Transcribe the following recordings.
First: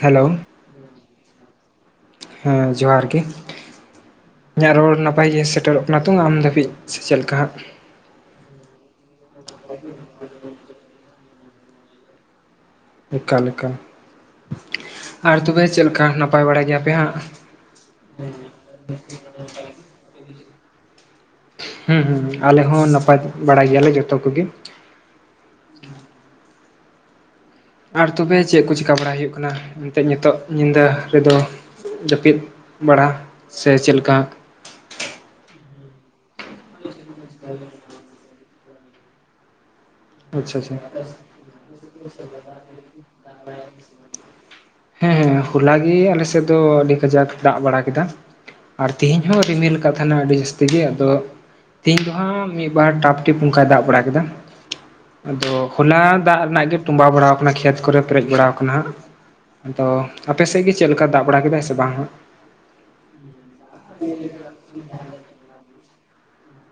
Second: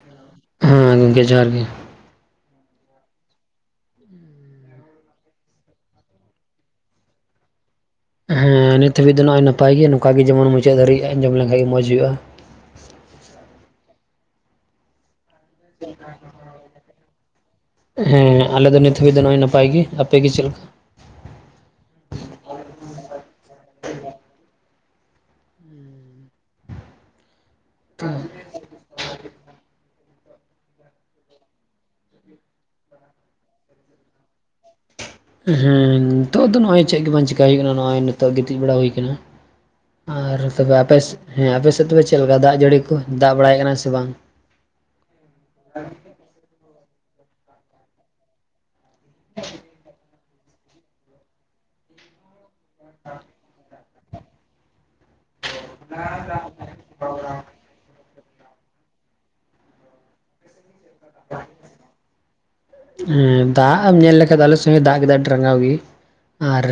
Hello. ᱦᱮᱸ ᱜᱚᱝᱠᱮ ᱡᱚᱦᱟᱨ ᱜᱮ᱾ ᱦᱮᱸ ᱡᱚᱦᱟᱨ ᱜᱮ᱾ ᱤᱧᱟᱹᱜ ᱨᱚᱲ ᱱᱟᱯᱟᱭ ᱜᱮ ᱥᱮᱴᱮᱨᱚᱜ ᱠᱟᱱᱟ ᱛᱚ ᱟᱢ ᱫᱷᱟᱹᱵᱤᱡ ᱥᱮ ᱪᱮᱞ ᱠᱟ ᱦᱟᱸᱜ᱾ ᱦᱮᱸ ᱱᱤᱛ ᱦᱟᱹᱵᱤᱡ ᱫᱚ ᱱᱚᱜᱼᱭ ᱱᱟᱯᱟᱭ ᱜᱮ ᱱᱚᱝᱠᱟ ᱜᱮ ᱡᱮᱢᱚᱱ ᱢᱩᱪᱟᱹᱫ ᱫᱷᱟᱨᱤᱡ ᱟᱡᱚᱢ ᱞᱮᱱᱠᱷᱟᱱ ᱜᱮ ᱢᱚᱡ ᱦᱩᱭᱩᱜᱼᱟ᱾ ᱚᱠᱟ ᱞᱮᱠᱟ ᱟᱨ ᱛᱚᱵᱮ ᱪᱮᱞ ᱠᱟ ᱱᱟᱯᱟᱭ ᱵᱟᱲᱟ ᱜᱮᱭᱟ ᱯᱮ ᱦᱟᱸᱜ? ᱦᱮᱸ ᱟᱞᱮ ᱫᱚ ᱱᱤᱛ ᱦᱟᱹᱵᱤᱡ ᱫᱚ ᱱᱚᱜᱼᱚᱭ ᱱᱟᱯᱟᱭ ᱜᱮ ᱟᱯᱮᱜ ᱜᱮ ᱪᱮᱞ ᱞᱮᱠᱟ ᱦᱩᱸ ᱦᱩᱸ ᱟᱞᱮ ᱦᱚᱸ ᱱᱟᱯᱟᱭ ᱵᱟᱲᱟ ᱜᱮᱭᱟᱞᱮ ᱡᱚᱛᱚ ᱠᱚᱜᱮ᱾ ᱟᱨ ᱞᱮᱠᱟ ᱛᱚᱵᱮ ᱪᱮ ᱠᱚ ᱪᱤᱠᱟᱹ ᱵᱟᱲᱟᱟᱭ ᱦᱩᱭᱩᱜ ᱠᱟᱱᱟ ᱮᱱᱛᱮ ᱱᱤᱛᱚᱜ ᱧᱤᱫᱟᱹ ᱨᱮᱫᱚ᱾ ᱡᱟᱹᱯᱤᱫ ᱵᱟᱲᱟ ᱥᱮ ᱪᱮᱞ ᱠᱟ? ᱦᱮᱸ ᱱᱤᱛᱚᱜ ᱫᱚ ᱱᱚᱜᱚᱭ ᱪᱮᱫ ᱜᱮ ᱵᱟᱝ ᱪᱮᱤᱠᱟ ᱦᱩᱭᱩᱜ ᱠᱟᱱᱟ ᱱᱚᱜᱼᱚᱭ ᱱᱤᱛᱚᱜ ᱜᱤᱛᱤᱡ ᱵᱟᱲᱟ ᱦᱩᱭ ᱠᱟᱱᱟ᱾ ᱟᱨ ᱟᱪᱪᱷᱟ ᱛᱚᱵᱮ ᱟᱪᱪᱷᱟ ᱟᱯᱮᱥ ᱦᱮᱸ ᱟᱯᱮᱥᱮᱫ ᱛᱚᱵᱮ ᱪᱮᱞ ᱠᱟ ᱫᱟᱜ ᱡᱟᱹᱲᱤ ᱠᱚ ᱫᱟᱜ ᱵᱟᱲᱟᱭᱮ ᱠᱟᱱᱟᱭ ᱥᱮ ᱵᱟᱝ? ᱦᱮᱸ ᱦᱚᱞᱟᱜᱮ ᱟᱞᱮᱥᱮ ᱫᱚ ᱟᱹᱰᱤ ᱠᱟᱡᱟᱠ ᱫᱟᱜ ᱵᱟᱲᱟ ᱠᱮᱫᱟ᱾ ᱟᱨ ᱛᱮᱦᱤᱧ ᱦᱚᱸ ᱨᱤᱢᱤᱞ ᱟᱠᱟᱫ ᱛᱟᱦᱮᱱᱟ ᱟᱹᱰᱤ ᱡᱟᱹᱥᱛᱤ ᱜᱮ ᱟᱫᱚ ᱛᱮᱦᱤᱧ ᱫᱚ ᱦᱟᱸᱜ᱾ ᱢᱤᱫ ᱵᱟᱨ ᱴᱟᱯ ᱴᱤᱯ ᱚᱱᱠᱟᱭ ᱫᱟᱜ ᱵᱟᱲᱟ ᱠᱮᱫᱟ ᱟᱫᱚ ᱦᱚᱞᱟ ᱫᱟᱜ ᱨᱮᱱᱟᱜ ᱜᱮ᱾ ᱴᱚᱸᱢᱵᱟ ᱵᱟᱲᱟᱣ ᱟᱠᱟᱱᱟ ᱠᱷᱮᱛ ᱠᱚᱨᱮ ᱯᱮᱨᱮᱡ ᱵᱟᱲᱟᱣ ᱟᱠᱟᱱᱟ ᱦᱟᱜ ᱟᱫᱚ᱾ ᱟᱯᱮᱥᱮᱡ ᱜᱮ ᱪᱮᱞ ᱠᱟ ᱫᱟᱜ ᱵᱟᱲᱟ ᱠᱮᱫᱟ ᱥᱮ ᱵᱟᱝ ᱦᱟᱜ? ᱫᱟᱜ ᱮᱢ ᱧᱮᱞ ᱞᱮᱠᱷᱟᱭ ᱫᱚ ᱟᱞᱮ ᱥᱮᱦᱚᱭ ᱫᱟᱜ ᱜᱮᱫᱟ ᱟᱹᱰᱤ ᱨᱟᱸᱜᱟᱣ ᱜᱮ ᱟᱨ᱾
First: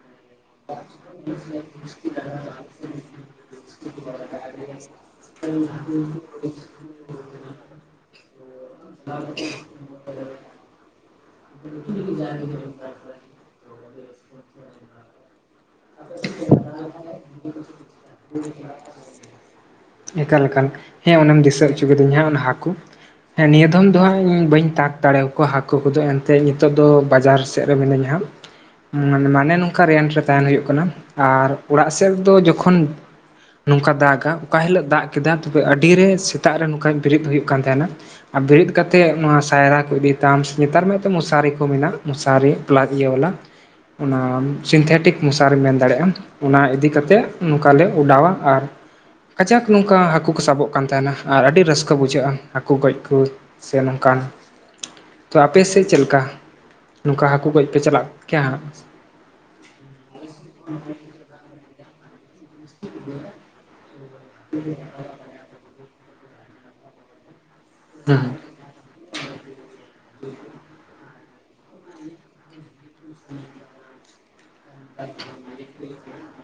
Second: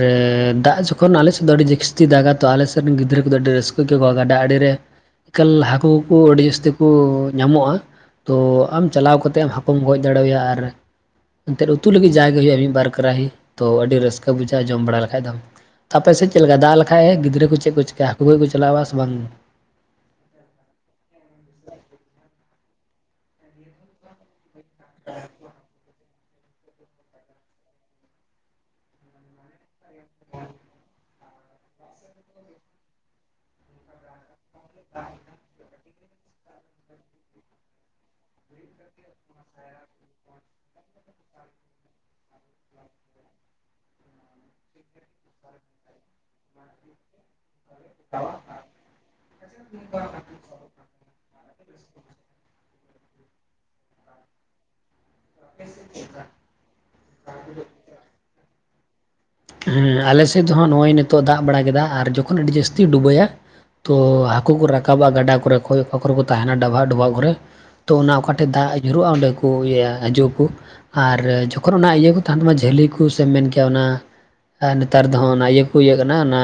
ᱫᱟᱜ ᱡᱚᱠᱷᱚᱱ ᱟᱞᱮᱥᱮᱫ ᱫᱚ ᱟᱹᱰᱤ ᱡᱟᱹᱥᱛᱤ ᱫᱟᱜᱟ ᱛᱚ ᱟᱞᱮᱥᱮᱫ ᱨᱮᱱ ᱜᱤᱫᱽᱨᱟᱹ ᱠᱚᱫᱚ ᱟᱹᱰᱤ ᱨᱟᱹᱥᱠᱟᱹ ᱜᱮ ᱜᱟᱰᱟ ᱟᱲᱮ ᱨᱮ᱾ ᱠᱟᱹᱞ ᱦᱟᱹᱠᱩ ᱠᱩᱠᱩ ᱟᱹᱰᱤ ᱡᱟᱹᱥᱛᱤ ᱠᱚ ᱧᱟᱢᱚᱜᱼᱟ᱾ ᱛᱚ ᱟᱢ ᱪᱟᱞᱟᱣ ᱠᱟᱛᱮ ᱦᱟᱠᱩᱢ ᱜᱚᱡ ᱫᱟᱲᱮᱣᱟᱭᱟ ᱟᱨ᱾ ᱮᱱᱛᱮ ᱩᱛᱩ ᱞᱟᱹᱜᱤᱫ ᱡᱟᱭᱜᱮ ᱦᱩᱭᱩᱜᱼᱟ ᱢᱤᱫᱵᱟᱨ ᱠᱟᱨᱟᱦᱤ ᱛᱚ ᱟᱹᱰᱤ ᱨᱟᱹᱥᱠᱟᱹ ᱵᱩᱡᱷᱟᱹᱜᱼᱟ ᱡᱚᱢ ᱵᱟᱲᱟ ᱞᱮᱠᱷᱟᱭ ᱫᱚᱢ᱾ ᱟᱯᱮ ᱥᱮᱡ ᱪᱮᱞᱠᱟ ᱫᱟᱜ ᱞᱮᱠᱷᱟᱭᱼᱮ ᱜᱤᱫᱽᱨᱟᱹ ᱠᱚ ᱪᱮ ᱠᱚ ᱪᱤᱠᱟᱭᱟ ᱦᱟᱹᱠᱩ ᱜᱚᱭ ᱠᱚ ᱪᱟᱞᱟᱜᱼᱟ ᱵᱟ ᱥᱮ ᱵᱟᱝ? ᱮᱠᱟᱞ ᱞᱮᱠᱟᱱ ᱦᱮᱸ ᱚᱱᱮᱢ ᱫᱤᱥᱟᱹ ᱦᱚᱪᱚ ᱠᱤᱫᱤᱧ ᱦᱟᱸᱜ ᱚᱱᱟ ᱦᱟᱹᱠᱩ᱾ ᱦᱮᱸ ᱱᱤᱭᱟᱹ ᱫᱚᱢ ᱫᱚ ᱦᱟᱸᱜ ᱤᱧ ᱵᱟᱹᱧ ᱛᱟᱸᱠ ᱫᱟᱲᱮᱭᱟᱠᱚᱣᱟ ᱦᱟᱹᱠᱩ ᱠᱚᱫᱚ ᱮᱱ ᱛᱮ ᱱᱤᱛᱚᱜ ᱫᱚ ᱵᱟᱡᱟᱨ ᱥᱮᱫ ᱨᱮ ᱢᱤᱱᱟᱹᱧ ᱦᱟᱜ ᱢᱟᱱᱮ ᱱᱚᱝᱠᱟ ᱨᱮᱨᱴ ᱨᱮ᱾ ᱛᱟᱦᱮᱱ ᱦᱩᱭᱩᱜ ᱠᱟᱱᱟ ᱟᱨ ᱚᱲᱟᱜ ᱥᱮᱫᱚ ᱡᱚᱠᱷᱚᱱ ᱱᱚᱝᱠᱟ ᱫᱟᱜᱟ᱾ ᱚᱠᱟ ᱦᱤᱞᱳᱜ ᱫᱟᱜ ᱠᱮᱫᱟ ᱛᱚᱵᱮ ᱟᱹᱰᱤᱨᱮ ᱥᱮᱛᱟᱜ ᱨᱮ ᱱᱚᱝᱠᱟ ᱵᱮᱨᱮᱫ ᱦᱩᱭᱩᱜ ᱠᱟᱱ ᱛᱟᱦᱮᱱᱟ᱾ ᱟᱨ ᱵᱮᱨᱮᱫ ᱠᱟᱛᱮ ᱱᱚᱣᱟ ᱥᱟᱭᱨᱟ ᱠᱚ ᱤᱫᱤ ᱛᱟᱢ ᱥᱮ ᱱᱮᱛᱟᱨ ᱢᱟ ᱛᱚ ᱢᱚᱥᱟᱨᱤ ᱠᱚ ᱢᱮᱱᱟᱜᱼᱟ ᱢᱚᱥᱟᱨᱤ᱾ [unintelligible] ᱤᱭᱟᱹ ᱵᱟᱞᱟ ᱚᱱᱟ ᱥᱤᱱᱛᱷᱮᱴᱤᱠ ᱢᱚᱥᱟᱨᱤ ᱢᱮᱱ ᱫᱟᱲᱮᱭᱟᱜᱼᱟ ᱚᱱᱟ ᱤᱫᱤ ᱠᱟᱛᱮ᱾ ᱱᱚᱝᱠᱟ ᱞᱮ ᱚᱰᱟᱣᱟ ᱟᱨ ᱠᱟᱡᱟᱠ ᱱᱚᱝᱠᱟ ᱦᱟᱹᱠᱩ ᱠᱚ ᱥᱟᱵᱚᱜ ᱠᱟᱱ ᱛᱟᱦᱮᱱᱟ᱾ ᱟᱨ ᱟᱹᱰᱤ ᱨᱟᱹᱥᱠᱟᱹ ᱵᱩᱡᱷᱟᱹᱜᱼᱟ ᱦᱟᱹᱠᱩ ᱜᱚᱡ ᱠᱚ ᱥᱮ ᱱᱚᱝᱠᱟᱱ᱾ ᱛᱚ ᱟᱯᱮ ᱥᱮᱡ ᱪᱮᱞ ᱠᱟ ᱱᱚᱝᱠᱟ ᱦᱟᱹᱠᱩ ᱜᱚᱡ ᱯᱮ ᱪᱟᱞᱟᱜ ᱠᱮᱭᱟ ᱦᱟᱸᱜ? ᱦᱮᱸ ᱟᱞᱮ ᱥᱮᱡ ᱫᱚ ᱦᱟᱜ ᱱᱚᱜᱼᱚᱭ ᱱᱤᱛᱚᱜ ᱫᱟᱜ ᱵᱟᱲᱟ ᱠᱮᱫᱟ ᱟᱨ ᱡᱚᱠᱷᱚᱱ ᱟᱹᱰᱤ ᱡᱟᱹᱥᱛᱤ ᱰᱩᱵᱟᱹᱭᱟ᱾ ᱛᱳ ᱦᱟᱹᱠᱩ ᱠᱚ ᱨᱟᱠᱟᱵᱟ ᱜᱟᱰᱟ ᱠᱚᱨᱮ ᱠᱷᱚᱭ ᱚᱠᱟ ᱠᱚᱨᱮ ᱠᱚ ᱛᱟᱦᱮᱱᱟ ᱰᱟᱵᱷᱟᱦᱟᱜ ᱰᱚᱵᱷᱟᱜ ᱠᱚᱨᱮ᱾ ᱛᱚ ᱚᱱᱟ ᱦᱩᱸ ᱚᱠᱟᱴᱷᱮᱡ ᱫᱟᱜ᱾ ᱧᱩᱨᱩᱜᱼᱟ ᱚᱸᱰᱮ ᱠᱚ ᱤᱭᱟᱹ ᱦᱤᱡᱩᱜ ᱟᱠᱚ ᱟᱨ ᱡᱚᱠᱷᱚᱱ ᱚᱱᱟ ᱤᱭᱟᱹ ᱠᱚ ᱛᱟᱦᱮᱱ ᱛᱟᱢᱟ ᱡᱷᱟᱹᱞᱤ᱾ ᱠᱩ ᱥᱮ ᱢᱮᱱ ᱠᱮᱭᱟ ᱚᱱᱟ᱾ ᱟᱨ ᱱᱮᱛᱟᱨ ᱫᱚ ᱦᱟ ᱚᱱᱟ ᱤᱭᱟᱹ ᱠᱚ ᱤᱭᱟᱹᱜ ᱠᱟᱱᱟ ᱚᱱᱟ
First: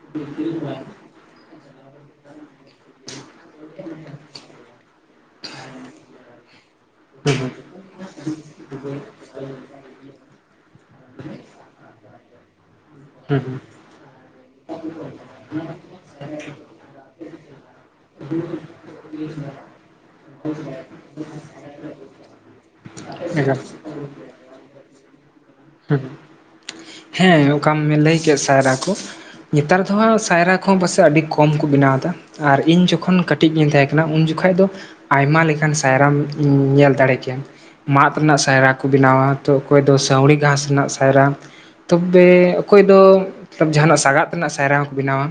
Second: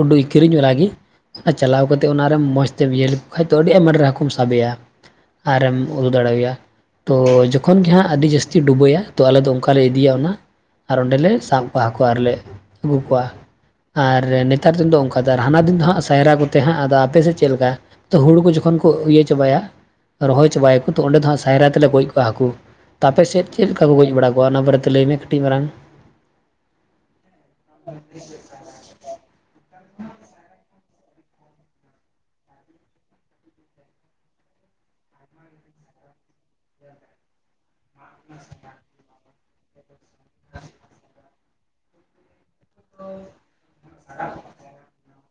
ᱩᱰᱩ ᱠᱤᱨᱤᱧ ᱵᱟᱞᱟᱜᱮ᱾ ᱟᱸ ᱪᱟᱞᱟᱣ ᱠᱟᱛᱮ ᱚᱱᱟᱨᱮ ᱢᱚᱡ ᱢ ᱤᱭᱟᱹ ᱞᱮᱠᱚ ᱠᱷᱟᱱ ᱫᱚ ᱟᱹᱰᱤ ᱟᱭᱢᱟ ᱰᱷᱮᱨ ᱦᱟᱹᱠᱩᱢ ᱥᱟᱵᱮᱭᱟ ᱟᱨᱮᱢ ᱩᱫᱩ ᱫᱟᱲᱮᱭᱟᱭᱟ ᱛᱚ ᱦᱩᱸ ᱦᱩᱸ ᱡᱚᱠᱷᱚᱱ ᱜᱮ ᱦᱟᱸᱜ ᱟᱹᱰᱤ ᱡᱟᱹᱥᱛᱤ ᱰᱩᱵᱟᱹᱭᱟ ᱛᱚ ᱟᱞᱮ ᱫᱚ ᱚᱱᱠᱟᱞᱮ ᱤᱫᱤᱭᱟ ᱚᱱᱟ ᱟᱨ ᱚᱸᱰᱮᱞᱮ ᱥᱟᱵ ᱠᱚᱣᱟ ᱦᱟᱹᱠᱩ ᱟᱨᱞᱮ ᱟᱹᱜᱩ ᱠᱚᱣᱟ ᱦᱩᱸ ᱦᱩᱸ ᱟᱨ ᱱᱮᱛᱟᱨ ᱫᱤᱱ ᱫᱚ ᱚᱱᱠᱟ ᱫᱚ ᱦᱟᱱᱟ ᱫᱤᱱ ᱫᱚ ᱦᱟᱸᱜ ᱥᱟᱭᱨᱟ ᱠᱚᱛᱮ ᱦᱟᱸᱜ ᱟᱫᱚ ᱟᱯᱮ ᱥᱮᱫ ᱪᱮᱫ ᱞᱮᱠᱟ ᱛᱚ ᱦᱩᱲᱩ ᱠᱚ ᱡᱚᱠᱷᱚᱱ ᱠᱚ ᱤᱭᱟᱹ ᱪᱟᱵᱟᱭᱟ ᱨᱚᱦᱚᱭ ᱪᱟᱵᱟᱭᱟᱠᱚ ᱛᱚ ᱚᱸᱰᱮ ᱫᱚ ᱦᱟᱸᱜ ᱥᱟᱭᱨᱟ ᱛᱮᱞᱮ ᱜᱚᱡ ᱠᱚᱣᱟ ᱦᱟᱹᱠᱩ ᱛᱚ ᱟᱯᱮᱥᱮᱫ ᱮᱠᱟᱞ ᱪᱮᱫ ᱞᱮᱠᱟ ᱠᱚ ᱜᱚᱡ ᱵᱟᱲᱟ ᱠᱚᱣᱟ ᱚᱱᱟ ᱵᱟᱨᱮᱛᱮ ᱞᱟᱹᱭᱢᱮ ᱠᱟᱹᱴᱤᱡ ᱢᱟᱨᱟᱝ ᱦᱮᱸ ᱚᱠᱟᱢ ᱞᱟᱹᱭ ᱠᱮᱫ ᱥᱟᱭᱨᱟ ᱠᱚ ᱱᱮᱛᱟᱨ ᱫᱚ ᱦᱟᱸᱜ ᱥᱟᱭᱨᱟ ᱠᱚᱦᱚᱸ ᱯᱟᱥᱮᱡ ᱟᱹᱰᱤ ᱠᱚᱢ ᱠᱚ ᱵᱮᱱᱟᱣ ᱮᱫᱟ ᱟᱨ ᱤᱧ ᱡᱚᱠᱷᱚᱱ ᱠᱟᱹᱴᱤᱡ ᱜᱤᱧ ᱛᱟᱦᱮᱸ ᱠᱟᱱᱟ ᱩᱱ ᱡᱚᱠᱷᱟᱡ ᱫᱚ ᱟᱭᱢᱟ ᱞᱮᱠᱟᱱ ᱥᱟᱭᱨᱟᱢ ᱧᱮᱞ ᱫᱟᱲᱮ ᱠᱮᱭᱟ ᱢᱟᱫ ᱨᱮᱱᱟᱜ ᱥᱟᱭᱨᱟ ᱠᱚ ᱵᱮᱱᱟᱣᱟ ᱛᱚ ᱚᱠᱚᱭ ᱫᱚ ᱥᱟᱹᱣᱲᱤ ᱜᱷᱟᱸᱥ ᱨᱮᱱᱟᱜ ᱥᱟᱭᱨᱟ ᱛᱚᱵᱮ ᱚᱠᱚᱭ ᱫᱚ ᱡᱟᱦᱟᱱᱟᱜ ᱥᱟᱸᱜᱟᱫ ᱨᱮᱱᱟᱜ ᱥᱟᱭᱨᱟ ᱦᱚᱸᱠᱚ ᱵᱮᱱᱟᱣᱟ